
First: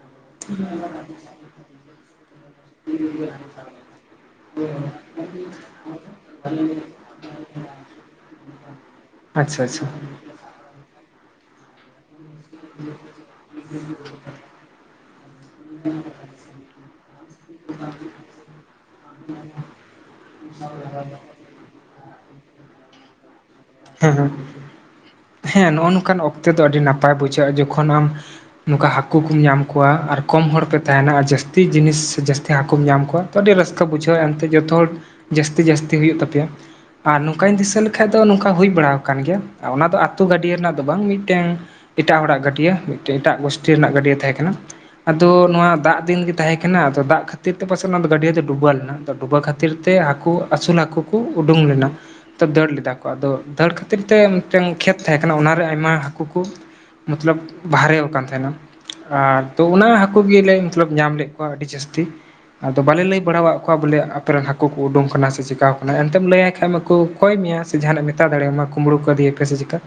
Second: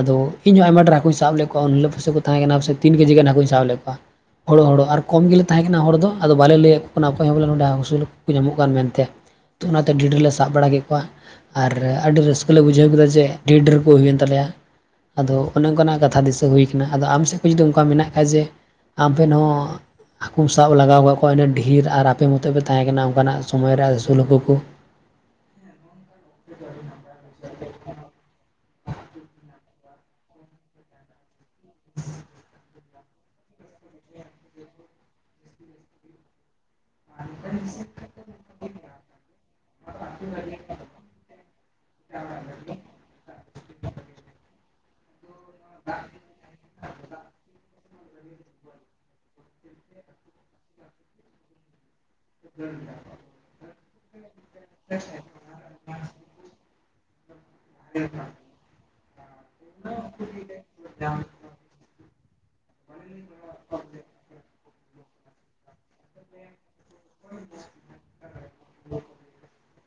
ᱟᱫᱚ ᱤᱧᱦᱚᱸ ᱟᱭᱢᱟ ᱰᱷᱮᱨ ᱦᱟᱹᱠᱩᱧ ᱥᱟᱵ ᱞᱮᱫ ᱠᱚᱣᱟ ᱩᱱᱦᱤᱞᱳᱜ ᱯᱚᱭᱥᱟ ᱠᱚ ᱛᱟᱦᱮᱸ ᱠᱟᱱᱟ ᱛᱤᱱ ᱠᱮᱡᱤ ᱜᱟᱱᱟᱹᱠᱩᱧ ᱥᱟᱵ ᱞᱮᱫ ᱠᱚᱣᱟ ᱦᱚᱲᱚ ᱦᱚᱲᱚ ᱟᱨ ᱠᱚᱢ ᱜᱮᱞᱮ ᱛᱟᱦᱮᱸ ᱠᱟᱱᱟ ᱦᱚᱲ ᱫᱚ ᱟᱫᱚ ᱵᱟᱞᱮ ᱞᱟᱹᱭ ᱟᱠᱚ ᱠᱟᱱᱟ ᱚᱠᱚᱭ ᱦᱚᱸ ᱵᱚᱞᱮ ᱱᱚᱰᱮ ᱦᱟᱸᱥᱩ ᱠᱚ ᱧᱟᱢᱚᱜ ᱠᱟᱱ ᱢᱮᱱᱛᱮ ᱟᱪᱪᱷᱟ ᱛᱚ ᱟᱪᱪᱷᱟ ᱚᱱᱟᱛᱮ ᱰᱤᱰᱮᱞ ᱞᱮ ᱥᱟᱵ ᱵᱟᱲᱟ ᱠᱮᱫ ᱠᱚᱣᱟ ᱟᱨ ᱟᱹᱰᱤ ᱨᱟᱹᱥᱠᱟᱹ ᱟᱞᱮ ᱵᱩᱡᱷᱟᱹᱣ ᱠᱮᱫᱟ ᱡᱮ ᱰᱷᱮᱨ ᱰᱷᱮᱨ ᱠᱚ ᱦᱩᱭᱮᱱ ᱛᱟᱞᱮᱭᱟ ᱟᱫᱚ ᱚᱱᱮ ᱚᱱᱠᱟᱱᱟᱜ ᱠᱟᱛᱷᱟ ᱫᱤᱥᱟᱹ ᱦᱩᱭ ᱠᱟᱱᱟ ᱟᱫᱚ ᱟᱢ ᱥᱮᱫ ᱠᱷᱚᱱ ᱡᱩᱫᱤ ᱚᱱᱠᱟ ᱢᱮᱱᱟᱜ ᱠᱷᱟᱡ ᱡᱮ ᱟᱢ ᱵᱤᱱ ᱦᱚᱸ ᱦᱟᱹᱠᱩᱢ ᱥᱟᱵ ᱞᱟᱜᱟᱣ ᱠᱫ ᱠᱚᱣᱟ ᱩᱱᱟᱹᱜ ᱰᱷᱮᱨ ᱟᱨ ᱟᱯᱮ ᱢᱚᱛᱚ ᱯᱮ ᱛᱟᱦᱮᱸ ᱠᱟᱱᱟ ᱚᱱᱠᱟᱱᱟᱜ ᱥᱚᱢᱚᱭ ᱨᱮ ᱦᱮᱸ ᱟᱹᱥᱩᱞ ᱦᱮᱸ ᱦᱟᱹᱠᱩ ᱠᱚ ᱦᱮᱸ ᱱᱚᱜ-ᱚ ᱱᱚᱝᱠᱟ ᱚᱠᱛᱮ ᱫᱚ ᱟᱹᱰᱤ ᱱᱟᱯᱟᱭ ᱵᱩᱡᱷᱟᱹᱜ-ᱟ ᱡᱚᱠᱷᱚᱱ ᱟᱢ ᱱᱚᱝᱠᱟ ᱦᱟᱸᱠᱩ ᱠᱚᱢ ᱧᱟᱢ ᱠᱚᱣᱟ ᱟᱨ ᱠᱚᱢ ᱦᱚᱲ ᱯᱮ ᱛᱟᱦᱮᱱᱟ ᱟᱨ ᱡᱟᱹᱥᱛᱤ ᱡᱤᱱᱤᱥ ᱥᱮ ᱡᱟᱹᱥᱛᱤ ᱦᱟᱹᱠᱚᱢ ᱧᱟᱢ ᱠᱚᱣᱟ ᱛᱚ ᱟᱹᱰᱤ ᱨᱟᱹᱥᱠᱟᱹ ᱵᱩᱡᱷᱟᱹᱜ-ᱟ ᱮᱱᱛᱮ ᱡᱚᱛᱚ ᱦᱚᱲ ᱡᱟᱹᱥᱛᱤ ᱡᱟᱹᱥᱛᱤ ᱦᱩᱭᱩᱜ ᱛᱟᱯᱮᱭᱟ ᱟᱨ ᱱᱚᱝᱠᱟᱧ ᱫᱤᱥᱟᱹ ᱞᱮᱠᱷᱟᱡ ᱫᱚ ᱱᱚᱝᱠᱟ ᱦᱩᱭ ᱵᱟᱲᱟ ᱟᱠᱟᱱ ᱜᱮᱭᱟ ᱚᱱᱟ ᱫᱚ, ᱟ. ᱛᱩ ᱜᱟᱰᱭᱟ. ᱨᱮᱭᱟᱜ ᱫᱚ ᱵᱟᱝ ᱢᱤᱫᱴᱮᱱ ᱮᱴᱟᱜ ᱦᱚᱲᱟᱜ ᱜᱟᱹᱰᱭᱟᱹ ᱢᱤᱫ ᱮᱴᱟᱜ ᱜᱳᱥᱴᱤ ᱨᱮᱱᱟᱜ ᱜᱟᱹᱰᱭᱟᱹ ᱛᱟᱦᱮᱸ ᱠᱟᱱᱟ ᱟᱫᱚ ᱱᱚᱶᱟ ᱫᱟᱜ ᱫᱤᱱ ᱜᱤ ᱛᱟᱦᱮᱸ ᱠᱟᱱᱟ ᱟᱫᱚ ᱫᱟᱜ ᱠᱷᱟᱹᱛᱤᱨ ᱛᱮ ᱯᱟᱥᱮᱡ ᱚᱱᱟ ᱜᱟᱹᱰᱭᱟᱹᱫᱚ ᱰᱩᱵᱟᱹ ᱞᱮᱱᱟ ᱰᱩᱵᱟᱹ ᱠᱷᱟᱹᱛᱤᱨ ᱛᱮ ᱟᱠᱚ ᱟᱹᱥᱩᱞ ᱦᱟᱹᱠᱩ ᱠᱚ ᱩᱰᱩᱝ ᱞᱮᱱᱟ ᱛᱚ ᱫᱟᱹᱲ ᱞᱮᱫᱟ ᱠᱚ ᱟᱫᱚ ᱫᱟᱹᱲ ᱠᱷᱟᱹᱛᱤᱨ ᱛᱮ ᱢᱤᱫᱴᱮᱱ ᱠᱷᱮᱛ ᱛᱟᱦᱮᱸ ᱠᱟᱱᱟ ᱚᱱᱟᱨᱮ ᱟᱭᱢᱟ ᱦᱟᱹᱠᱩ ᱠᱚ ᱢᱚᱛᱞᱚᱵ ᱵᱟᱨᱦᱮ ᱟᱠᱟᱱ ᱛᱟᱦᱮᱱᱟ ᱟᱨ ᱛᱚ ᱚᱱᱟ ᱦᱟᱹᱠᱩ ᱜᱮᱞᱮᱧ ᱢᱚᱛᱞᱚᱵ ᱧᱟᱢ ᱞᱮᱫ, ᱵᱟᱸ ᱟᱹᱰᱤ ᱡᱟᱹᱥᱛᱤ ᱟᱫᱚ ᱵᱟᱞᱮ ᱞᱟᱹᱭ ᱵᱟᱲᱟᱣᱟᱫ ᱠᱚᱣᱟ ᱵᱚᱞᱮ ᱟᱯᱮ ᱨᱮᱱ ᱦᱟᱹᱠᱩ ᱟᱠᱟ ᱠᱚ ᱩᱰᱩᱝ ᱟᱠᱟᱱᱟ? ᱥᱮ ᱪᱤᱠᱟᱣ ᱟᱠᱟᱱᱟ! ᱮᱱᱛᱮᱢ ᱞᱟᱹᱭᱟᱭ ᱠᱷᱟᱡ ᱢᱟ, ᱠᱚ ᱠᱚᱭ ᱢᱮᱭᱟ ᱥᱮ ᱡᱟᱦᱟᱱᱟᱜ ᱢᱮᱛᱟᱣ ᱫᱟᱲᱮᱭᱟᱢᱟ ᱠᱩᱢᱵᱽᱲᱩ ᱠᱟᱫᱮ ᱯᱮ ᱥᱮ ᱪᱮᱠᱟ?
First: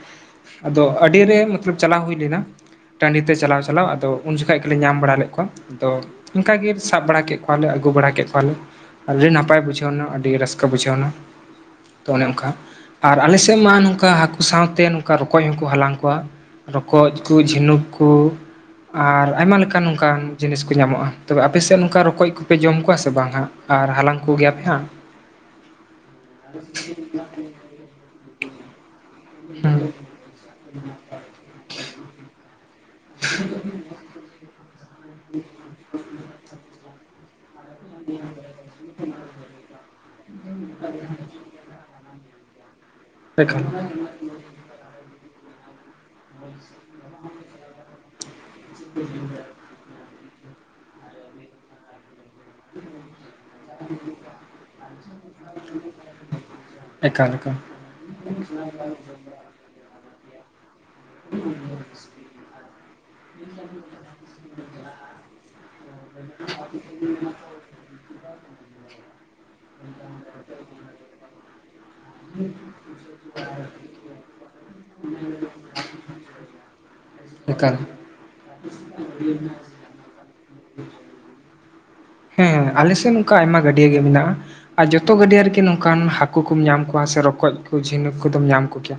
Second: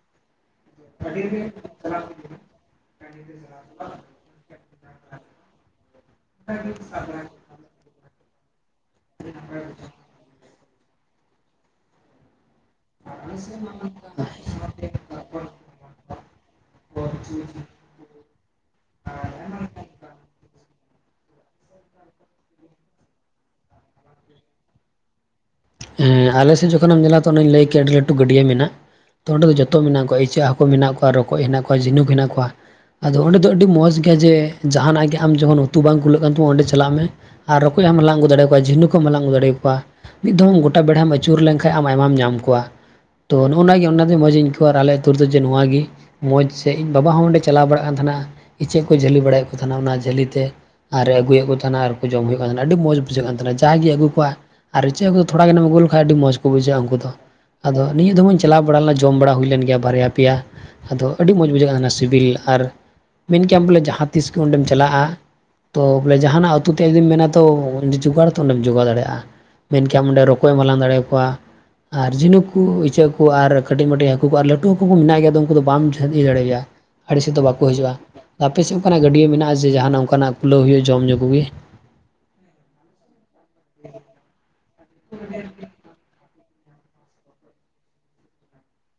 ᱟᱫᱚ ᱟᱹᱰᱤ ᱨᱮ ᱢᱚᱛᱞᱚᱵ ᱪᱟᱞᱟᱣ ᱦᱩᱭ ᱞᱮᱱᱟ, ᱴᱟᱺᱰᱤ ᱛᱮ ᱪᱟᱞᱟᱣ ᱪᱟᱞᱟᱣ ᱟᱫᱚ ᱩᱱ ᱡᱚᱠᱷᱟᱡ ᱜᱮᱞᱮ ᱧᱟᱢ ᱵᱟᱲᱟ ᱞᱮᱫ ᱠᱚᱣᱟ ᱟᱫᱚ ᱚᱱᱠᱟ ᱜᱮ ᱥᱟᱵ ᱵᱟᱲᱟ ᱠᱮᱫ ᱯᱟᱣ ᱞᱮ ᱟᱹᱜᱩ ᱵᱟᱲᱟ ᱠᱮᱫ ᱠᱚᱣᱟᱞᱮ ᱟᱹᱰᱤ ᱱᱟᱯᱟᱭ ᱵᱩᱡᱷᱟᱹᱣᱱᱟ ᱟᱹᱰᱤ ᱨᱟᱹᱥᱠᱟᱹ, ᱠᱟᱹ ᱵᱩᱡᱷᱟᱹᱣ ᱮᱱᱟ, ᱛᱚ ᱚᱱᱮ ᱚᱱᱠᱟ ᱟᱨ ᱟᱞᱮᱥᱮᱫ ᱢᱟ ᱱᱚᱝᱠᱟ ᱦᱟᱹᱠᱩ ᱥᱟᱶ ᱛᱮ ᱱᱚᱝᱠᱟ ᱨᱚᱠᱚᱡ ᱦᱚᱸᱠᱚ ᱦᱟᱞᱟᱝ ᱠᱚᱣᱟ, ᱨᱚᱠᱚᱡ ᱠᱚ ᱡᱷᱤᱱᱩᱠ ᱠᱚ, ᱟᱨ ᱟᱭᱢᱟ ᱞᱮᱠᱟᱱ ᱱᱚᱝᱠᱟᱱ ᱡᱤᱱᱤᱥ ᱠᱚ ᱧᱟᱢᱚᱜ-ᱟ᱾ ᱛᱚᱵᱮ ᱟᱯᱮᱥᱮᱫ ᱱᱚᱝᱠᱟ ᱨᱚᱠᱚᱡ ᱠᱚᱯᱮ ᱡᱚᱢ ᱠᱚᱣᱟ ᱥᱮ ᱵᱟᱝ? ᱦᱟᱸᱜ᱾ ᱟᱨ ᱦᱟᱞᱟᱝ ᱠᱚ ᱜᱮᱭᱟ ᱯᱮ ᱦᱟᱸᱜ᱾ ᱮᱸᱻ ᱟᱞᱮ ᱥᱮᱫ ᱡᱚᱠᱷᱚᱱᱮᱢ ᱧᱮᱞᱟ ᱛᱚ ᱚᱱᱮᱧ ᱞᱟᱹᱭ ᱠᱮᱫ ᱟᱹᱰᱤ ᱞᱟᱹᱴᱩ ᱜᱟᱹᱰᱭᱟᱹ ᱢᱮᱱᱟᱜ-ᱟ᱾ ᱛᱚ ᱚᱸᱰᱮ ᱫᱚ ᱡᱚᱛᱚ ᱢᱮᱱᱟᱜ ᱠᱚᱣᱟ, ᱤᱪᱟᱹᱜ ᱦᱟᱹᱠᱩ ᱢᱮᱱᱟᱜ ᱠᱚᱣᱟ, ᱨᱚᱠᱚᱡ ᱦᱮᱱᱟᱜ ᱠᱚᱣᱟ, ᱡᱷᱤᱱᱩᱠ ᱦᱮᱱᱟᱜ ᱠᱚᱣᱟ ᱾ ᱟᱫᱚ ᱚᱸᱰᱮ ᱫᱚ ᱟᱹᱰᱤ ᱢᱚᱸᱡᱽ ᱜᱮᱭᱟ, ᱡᱮ ᱡᱟᱦᱟᱱᱟᱜ ᱜᱮ ᱟᱢ ᱡᱚᱠᱷᱚᱱ ᱩᱛᱩ ᱵᱟᱝ ᱠᱩᱞᱟᱹᱜ ᱠᱟᱱ ᱛᱟᱢᱟ ᱚᱸᱰᱮ ᱪᱟᱞᱟᱜ ᱢᱮ, ᱟᱨ ᱨᱚᱠᱚᱡ ᱦᱚᱢ ᱦᱟᱸᱞᱟᱝ ᱟᱹᱜᱩ ᱫᱟᱲᱮᱭᱟᱠᱚᱣᱟ ᱡᱷᱤᱱᱩᱠ ᱦᱚᱢ ᱦᱟᱞᱟᱝ ᱟᱹᱜᱩ ᱫᱟᱲᱮᱭᱟᱠᱚᱣᱟ ᱾ ᱢᱤᱫ ᱫᱚᱢ ᱢᱮᱢ ᱜᱚᱴᱟ ᱵᱮᱲᱦᱟᱢ ᱟᱹᱪᱩᱨ ᱞᱮᱱᱠᱷᱟᱱ ᱟᱢ ᱟᱭᱢᱟᱢ ᱧᱟᱢ ᱠᱚᱣᱟ, ᱛᱚ ᱮᱠᱟᱞ ᱱᱚᱜ-ᱣᱟ ᱜᱮ ᱚᱱᱟ, ᱱᱟᱹᱜ ᱢᱚᱡᱽ ᱤᱧ ᱟᱹᱭᱠᱟᱹᱣᱟ ᱟᱨ ᱟᱞᱮ ᱟᱹᱛᱩ ᱨᱮᱫᱚ ᱡᱮ ᱱᱚᱣᱟᱜᱮ ᱢᱚᱡᱽ ᱥᱮ ᱤᱧ ᱵᱟᱵᱟ ᱦᱚᱸ ᱚᱸᱰᱮ ᱪᱟᱞᱟᱣ ᱵᱟᱲᱟᱜ ᱠᱟᱱ ᱛᱟᱦᱟᱸᱱᱟ ᱤᱪᱟᱹᱜ ᱠᱚ ᱡᱷᱟᱹᱞᱤ ᱵᱟᱲᱟᱭᱮᱫ ᱠᱚ ᱛᱟᱦᱮᱱᱟ ᱚᱱᱟ ᱡᱷᱟᱹᱞᱤ ᱛᱮ, ᱟᱨ ᱟᱹᱜᱩᱭᱮᱫ ᱠᱚ ᱛᱟᱦᱮᱱᱟ ᱟᱨ, ᱡᱚᱢ ᱦᱩᱭᱩᱜ ᱠᱟᱱ ᱛᱟᱸᱦᱮ ᱠᱟᱱᱟ, ᱟ. ᱰᱤ ᱢᱚᱸᱡᱽ ᱵᱩᱡᱷᱟᱹᱜ ᱠᱟᱱ ᱛᱟᱸᱦᱮ ᱠᱟᱱᱟ, ᱡᱟ ᱜᱮ ᱟᱹᱜᱩ ᱠᱚᱣᱟ᱾ ᱪᱮᱫ ᱠᱚ ᱛᱷᱚᱲᱟ ᱜᱟᱱᱮᱢ ᱟᱹᱜᱩ ᱞᱮᱠᱟᱱ ᱟᱹᱰᱤ ᱢᱚᱡᱽ ᱠᱚ ᱵᱩᱡᱷᱟ. ᱜᱼᱟ ᱩᱱᱠᱩᱫᱚ, ᱮᱠᱟᱞ ᱟᱫᱚ ᱱᱤᱭᱟᱹ ᱫᱚᱢᱟᱹᱧᱼᱼ ᱪᱟᱞᱟᱣ ᱵᱟᱲᱟ ᱞᱮᱱᱟ ᱡᱚᱢ ᱵᱟᱲᱟ ᱦᱩᱭ ᱞᱮᱱ ᱜᱮᱭᱟ ᱵᱟᱨᱭᱟ ᱯᱮᱭᱟ, ᱟᱫᱚ ᱟᱹᱰᱤ ᱢᱚᱡᱽ ᱵᱩᱡᱷᱟᱹᱜ ᱠᱟᱱ ᱛᱟᱦᱮᱱᱟ ᱥᱤᱵᱤᱞ ᱟᱨ ᱢᱮᱱ ᱠᱮᱭᱟᱢ ᱵᱚᱞᱮ ᱡᱟᱦᱟᱸ ᱛᱤᱥ ᱜᱮ ᱚᱸᱰᱮᱢ ᱪᱟᱞᱟᱜ-ᱟ ᱾ ᱛᱚ ᱵᱚᱞᱮ ᱡᱟᱦᱟᱱᱟᱜ ᱟᱹᱛᱩ ᱛᱮ ᱡᱩᱫᱤᱢ ᱢᱮᱱᱟ ᱛᱚ ᱡᱚᱜᱟᱲᱛᱚ ᱚᱸᱰᱮᱢ ᱡᱚᱜᱟᱲ ᱫᱟᱲᱮᱭᱟᱜ-ᱟ᱾ ᱢᱮᱱ ᱠᱮᱭᱟᱢ ᱚᱸᱰᱮ ᱨᱚᱠᱚᱡ ᱮᱢ ᱦᱟᱞᱟᱝ ᱫᱟᱲᱮ ᱭᱟᱠᱚᱣᱟ ᱾ ᱟᱨ ᱡᱷᱤᱱᱩᱠ ᱠᱠ ᱤᱪᱟᱹᱜ ᱠᱚ ᱟᱨ ᱠᱟᱹᱴᱤᱡ ᱢᱟᱹᱴᱤᱡ ᱦᱟᱹᱠᱩ ᱠᱚ ᱟᱨ ᱞᱟᱹᱴᱩ ᱦᱟᱹᱠᱩ ᱦᱚᱸ ᱢᱮᱱᱟᱜ ᱜᱮᱭᱟ ᱩᱱᱠᱩ ᱫᱚ ᱵᱟᱝ ᱡᱷᱟᱹᱞᱤ ᱫᱟᱲᱮᱭᱟᱭᱟ᱾ ᱟᱲᱮ ᱥᱮᱫ ᱫᱚ ᱵᱟᱠᱚ ᱮᱠᱟᱞ ᱦᱤᱡᱩᱜ-ᱟ, ᱟᱯᱮᱥᱮᱫ ᱚᱱᱠᱟᱱᱟᱜ ᱜᱟᱹᱰᱭᱟᱹ ᱢᱮᱱᱟᱜ-ᱟ, ᱡᱮ ᱡᱟᱦᱟᱱᱟᱜ ᱚᱱᱠᱟᱱᱟᱜ ᱠᱷᱩᱞᱟᱹᱣ ᱦᱩᱭᱩᱜᱼᱟ ᱡᱚᱢ ᱧᱩ ᱠᱚᱜᱮ, ᱦᱮᱸ ᱟᱞᱮᱥᱮᱫ ᱚᱱᱠᱟ ᱟᱭᱢᱟ ᱜᱟᱹᱰᱭᱟᱹ ᱜᱮ ᱢᱮᱱᱟᱜ-ᱟ ᱟᱨ ᱡᱚᱛᱚ ᱜᱟᱹᱰᱭᱟᱹ ᱨᱮᱜᱤ ᱱᱚᱝ ᱚᱠᱟᱱ ᱦᱟᱹᱠᱩ ᱠᱚᱢ ᱧᱟᱢ ᱠᱚᱣᱟ ᱥᱮ ᱨᱚᱠᱚᱡ ᱠᱚ ᱡᱷᱤᱱᱩᱠ ᱠᱚᱫᱚᱢ ᱧᱟᱢ ᱠᱚᱜᱮᱭᱟ᱾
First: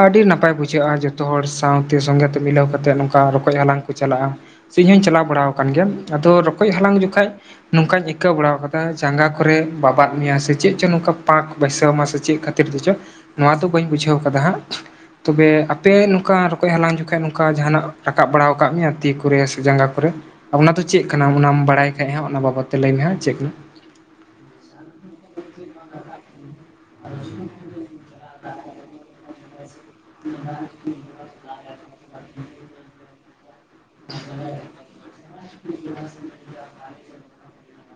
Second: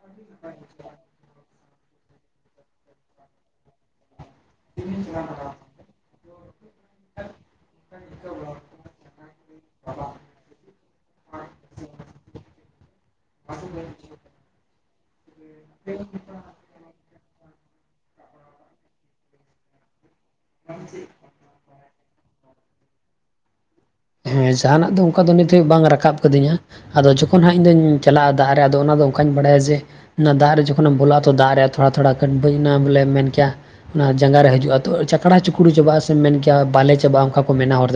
ᱟᱹᱰᱤ ᱱᱟᱯᱟᱭ ᱵᱩᱡᱷᱟᱹᱜᱼᱟ, ᱡᱚᱛᱚ ᱦᱚᱲ ᱥᱟᱶᱛᱮ, ᱥᱚᱸᱜᱮᱛᱮ ᱢᱤᱞᱟᱹᱣ ᱠᱟᱛᱮᱜ, ᱱᱚᱝᱠᱟ ᱨᱚᱠᱚᱡ ᱦᱟᱞᱟᱝ ᱠᱚ ᱪᱟᱞᱟᱜ-ᱟ᱾ ᱥᱮᱧ ᱦᱚᱧ ᱪᱟᱞᱟᱣ ᱵᱟᱲᱟ ᱟᱠᱟᱱ ᱜᱮᱭᱟ, ᱟᱫᱚ ᱨᱚᱠᱚᱡ ᱦᱟᱞᱟᱝ ᱡᱚᱠᱷᱟᱡ ᱱᱚᱝᱠᱟᱧ ᱟᱹᱭᱠᱟᱹᱣ ᱵᱟᱲᱟ ᱟᱠᱟᱫᱟ, ᱡᱟᱸᱜᱟ ᱠᱚᱨᱮ ᱵᱟᱵᱟᱫ ᱢᱮᱭᱟ ᱥᱮ ᱪᱮᱫ ᱪᱚ ᱱᱚᱝᱠᱟ ᱯᱟᱸᱠ ᱵᱟᱹᱭᱥᱟᱹᱣ ᱟᱢᱟ ᱥᱮ ᱪᱮᱫ? ᱪᱮᱫ ᱠᱚ [inaudible] ᱪᱚ ᱱᱚᱣᱟ ᱫᱚ ᱵᱟᱹᱧ ᱵᱩᱡᱷᱟᱹᱣ ᱠᱟᱫᱟ ᱦᱟᱸᱜ ᱛᱚᱵᱮ ᱟᱯᱮ ᱱᱚᱝᱠᱟ, ᱠᱚᱡ ᱦᱟᱞᱟᱝ ᱡᱚᱠᱷᱟᱱ ᱱᱚᱝᱠᱟ ᱡᱟᱦᱱᱟᱜ ᱨᱟᱠᱟᱵ ᱵᱟᱲᱟ ᱟᱠᱟᱫ ᱢᱮᱭᱟ ᱛᱤ ᱠᱚᱨᱮ ᱥᱮ ᱡᱟᱸᱜᱟ ᱠᱚᱨᱮ, ᱚᱱᱟ ᱫᱚ ᱪᱮᱫ ᱠᱟᱱᱟ? ᱚᱱᱟᱢ ᱵᱟᱲᱟᱭ ᱠᱷᱟᱡ ᱦᱟᱸᱜ ᱚᱱᱟ ᱵᱟᱵᱚᱫ ᱛᱮ ᱞᱟᱹᱭ ᱢᱮ ᱦᱟᱸ ᱪᱮᱫ? ᱦᱮᱸ ᱡᱟᱦᱟᱱᱟᱜ ᱫᱚ ᱚᱱᱠᱟ ᱫᱚ ᱱᱤᱛ ᱦᱟᱵᱤᱡ ᱵᱟᱝ ᱨᱟᱠᱟᱵ ᱠᱟᱹᱫᱤᱧᱟ ᱾ ᱟᱫᱚ ᱡᱚᱠᱷᱚᱱ ᱦᱟᱸᱜ ᱤᱧ ᱫᱚᱧ ᱪᱟᱞᱟᱜᱼᱟ ᱫᱟᱜ ᱨᱮ, ᱟᱫᱚ ᱚᱱᱟᱫᱚ ᱚᱠᱟᱧ ᱵᱟᱰᱟᱭᱟ ᱡᱮ, ᱚᱱᱟ ᱫᱟᱜ ᱨᱮ ᱡᱚᱠᱷᱚᱱ ᱵᱳᱞᱚ ᱼᱟ ᱛᱚ ᱫᱟᱜ ᱨᱮ [inaudible] ᱫᱷᱚᱲᱟ-ᱫᱷᱚᱲᱟ ᱜᱷᱟ. ᱱᱢᱟᱱ ᱵᱚᱞᱮ ᱢᱮᱱᱠᱮᱭᱟ ᱾ ᱚᱱᱟ ᱡᱟᱸᱜᱟ ᱨᱮ ᱦᱤᱡᱩᱜᱼᱟ, ᱛᱚ ᱪᱚᱠᱲᱟ ᱪᱩᱠᱲᱩ ᱪᱟᱵᱟᱼᱟ, ᱥᱮᱢ ᱢᱮᱱ ᱠᱮᱭᱟ ᱵᱟᱞᱮ ᱪᱟᱟᱜᱼᱟ, ᱚᱱᱠᱟ ᱠᱚ ᱢᱮᱱᱟ ᱦᱚᱲ ᱫᱚ᱾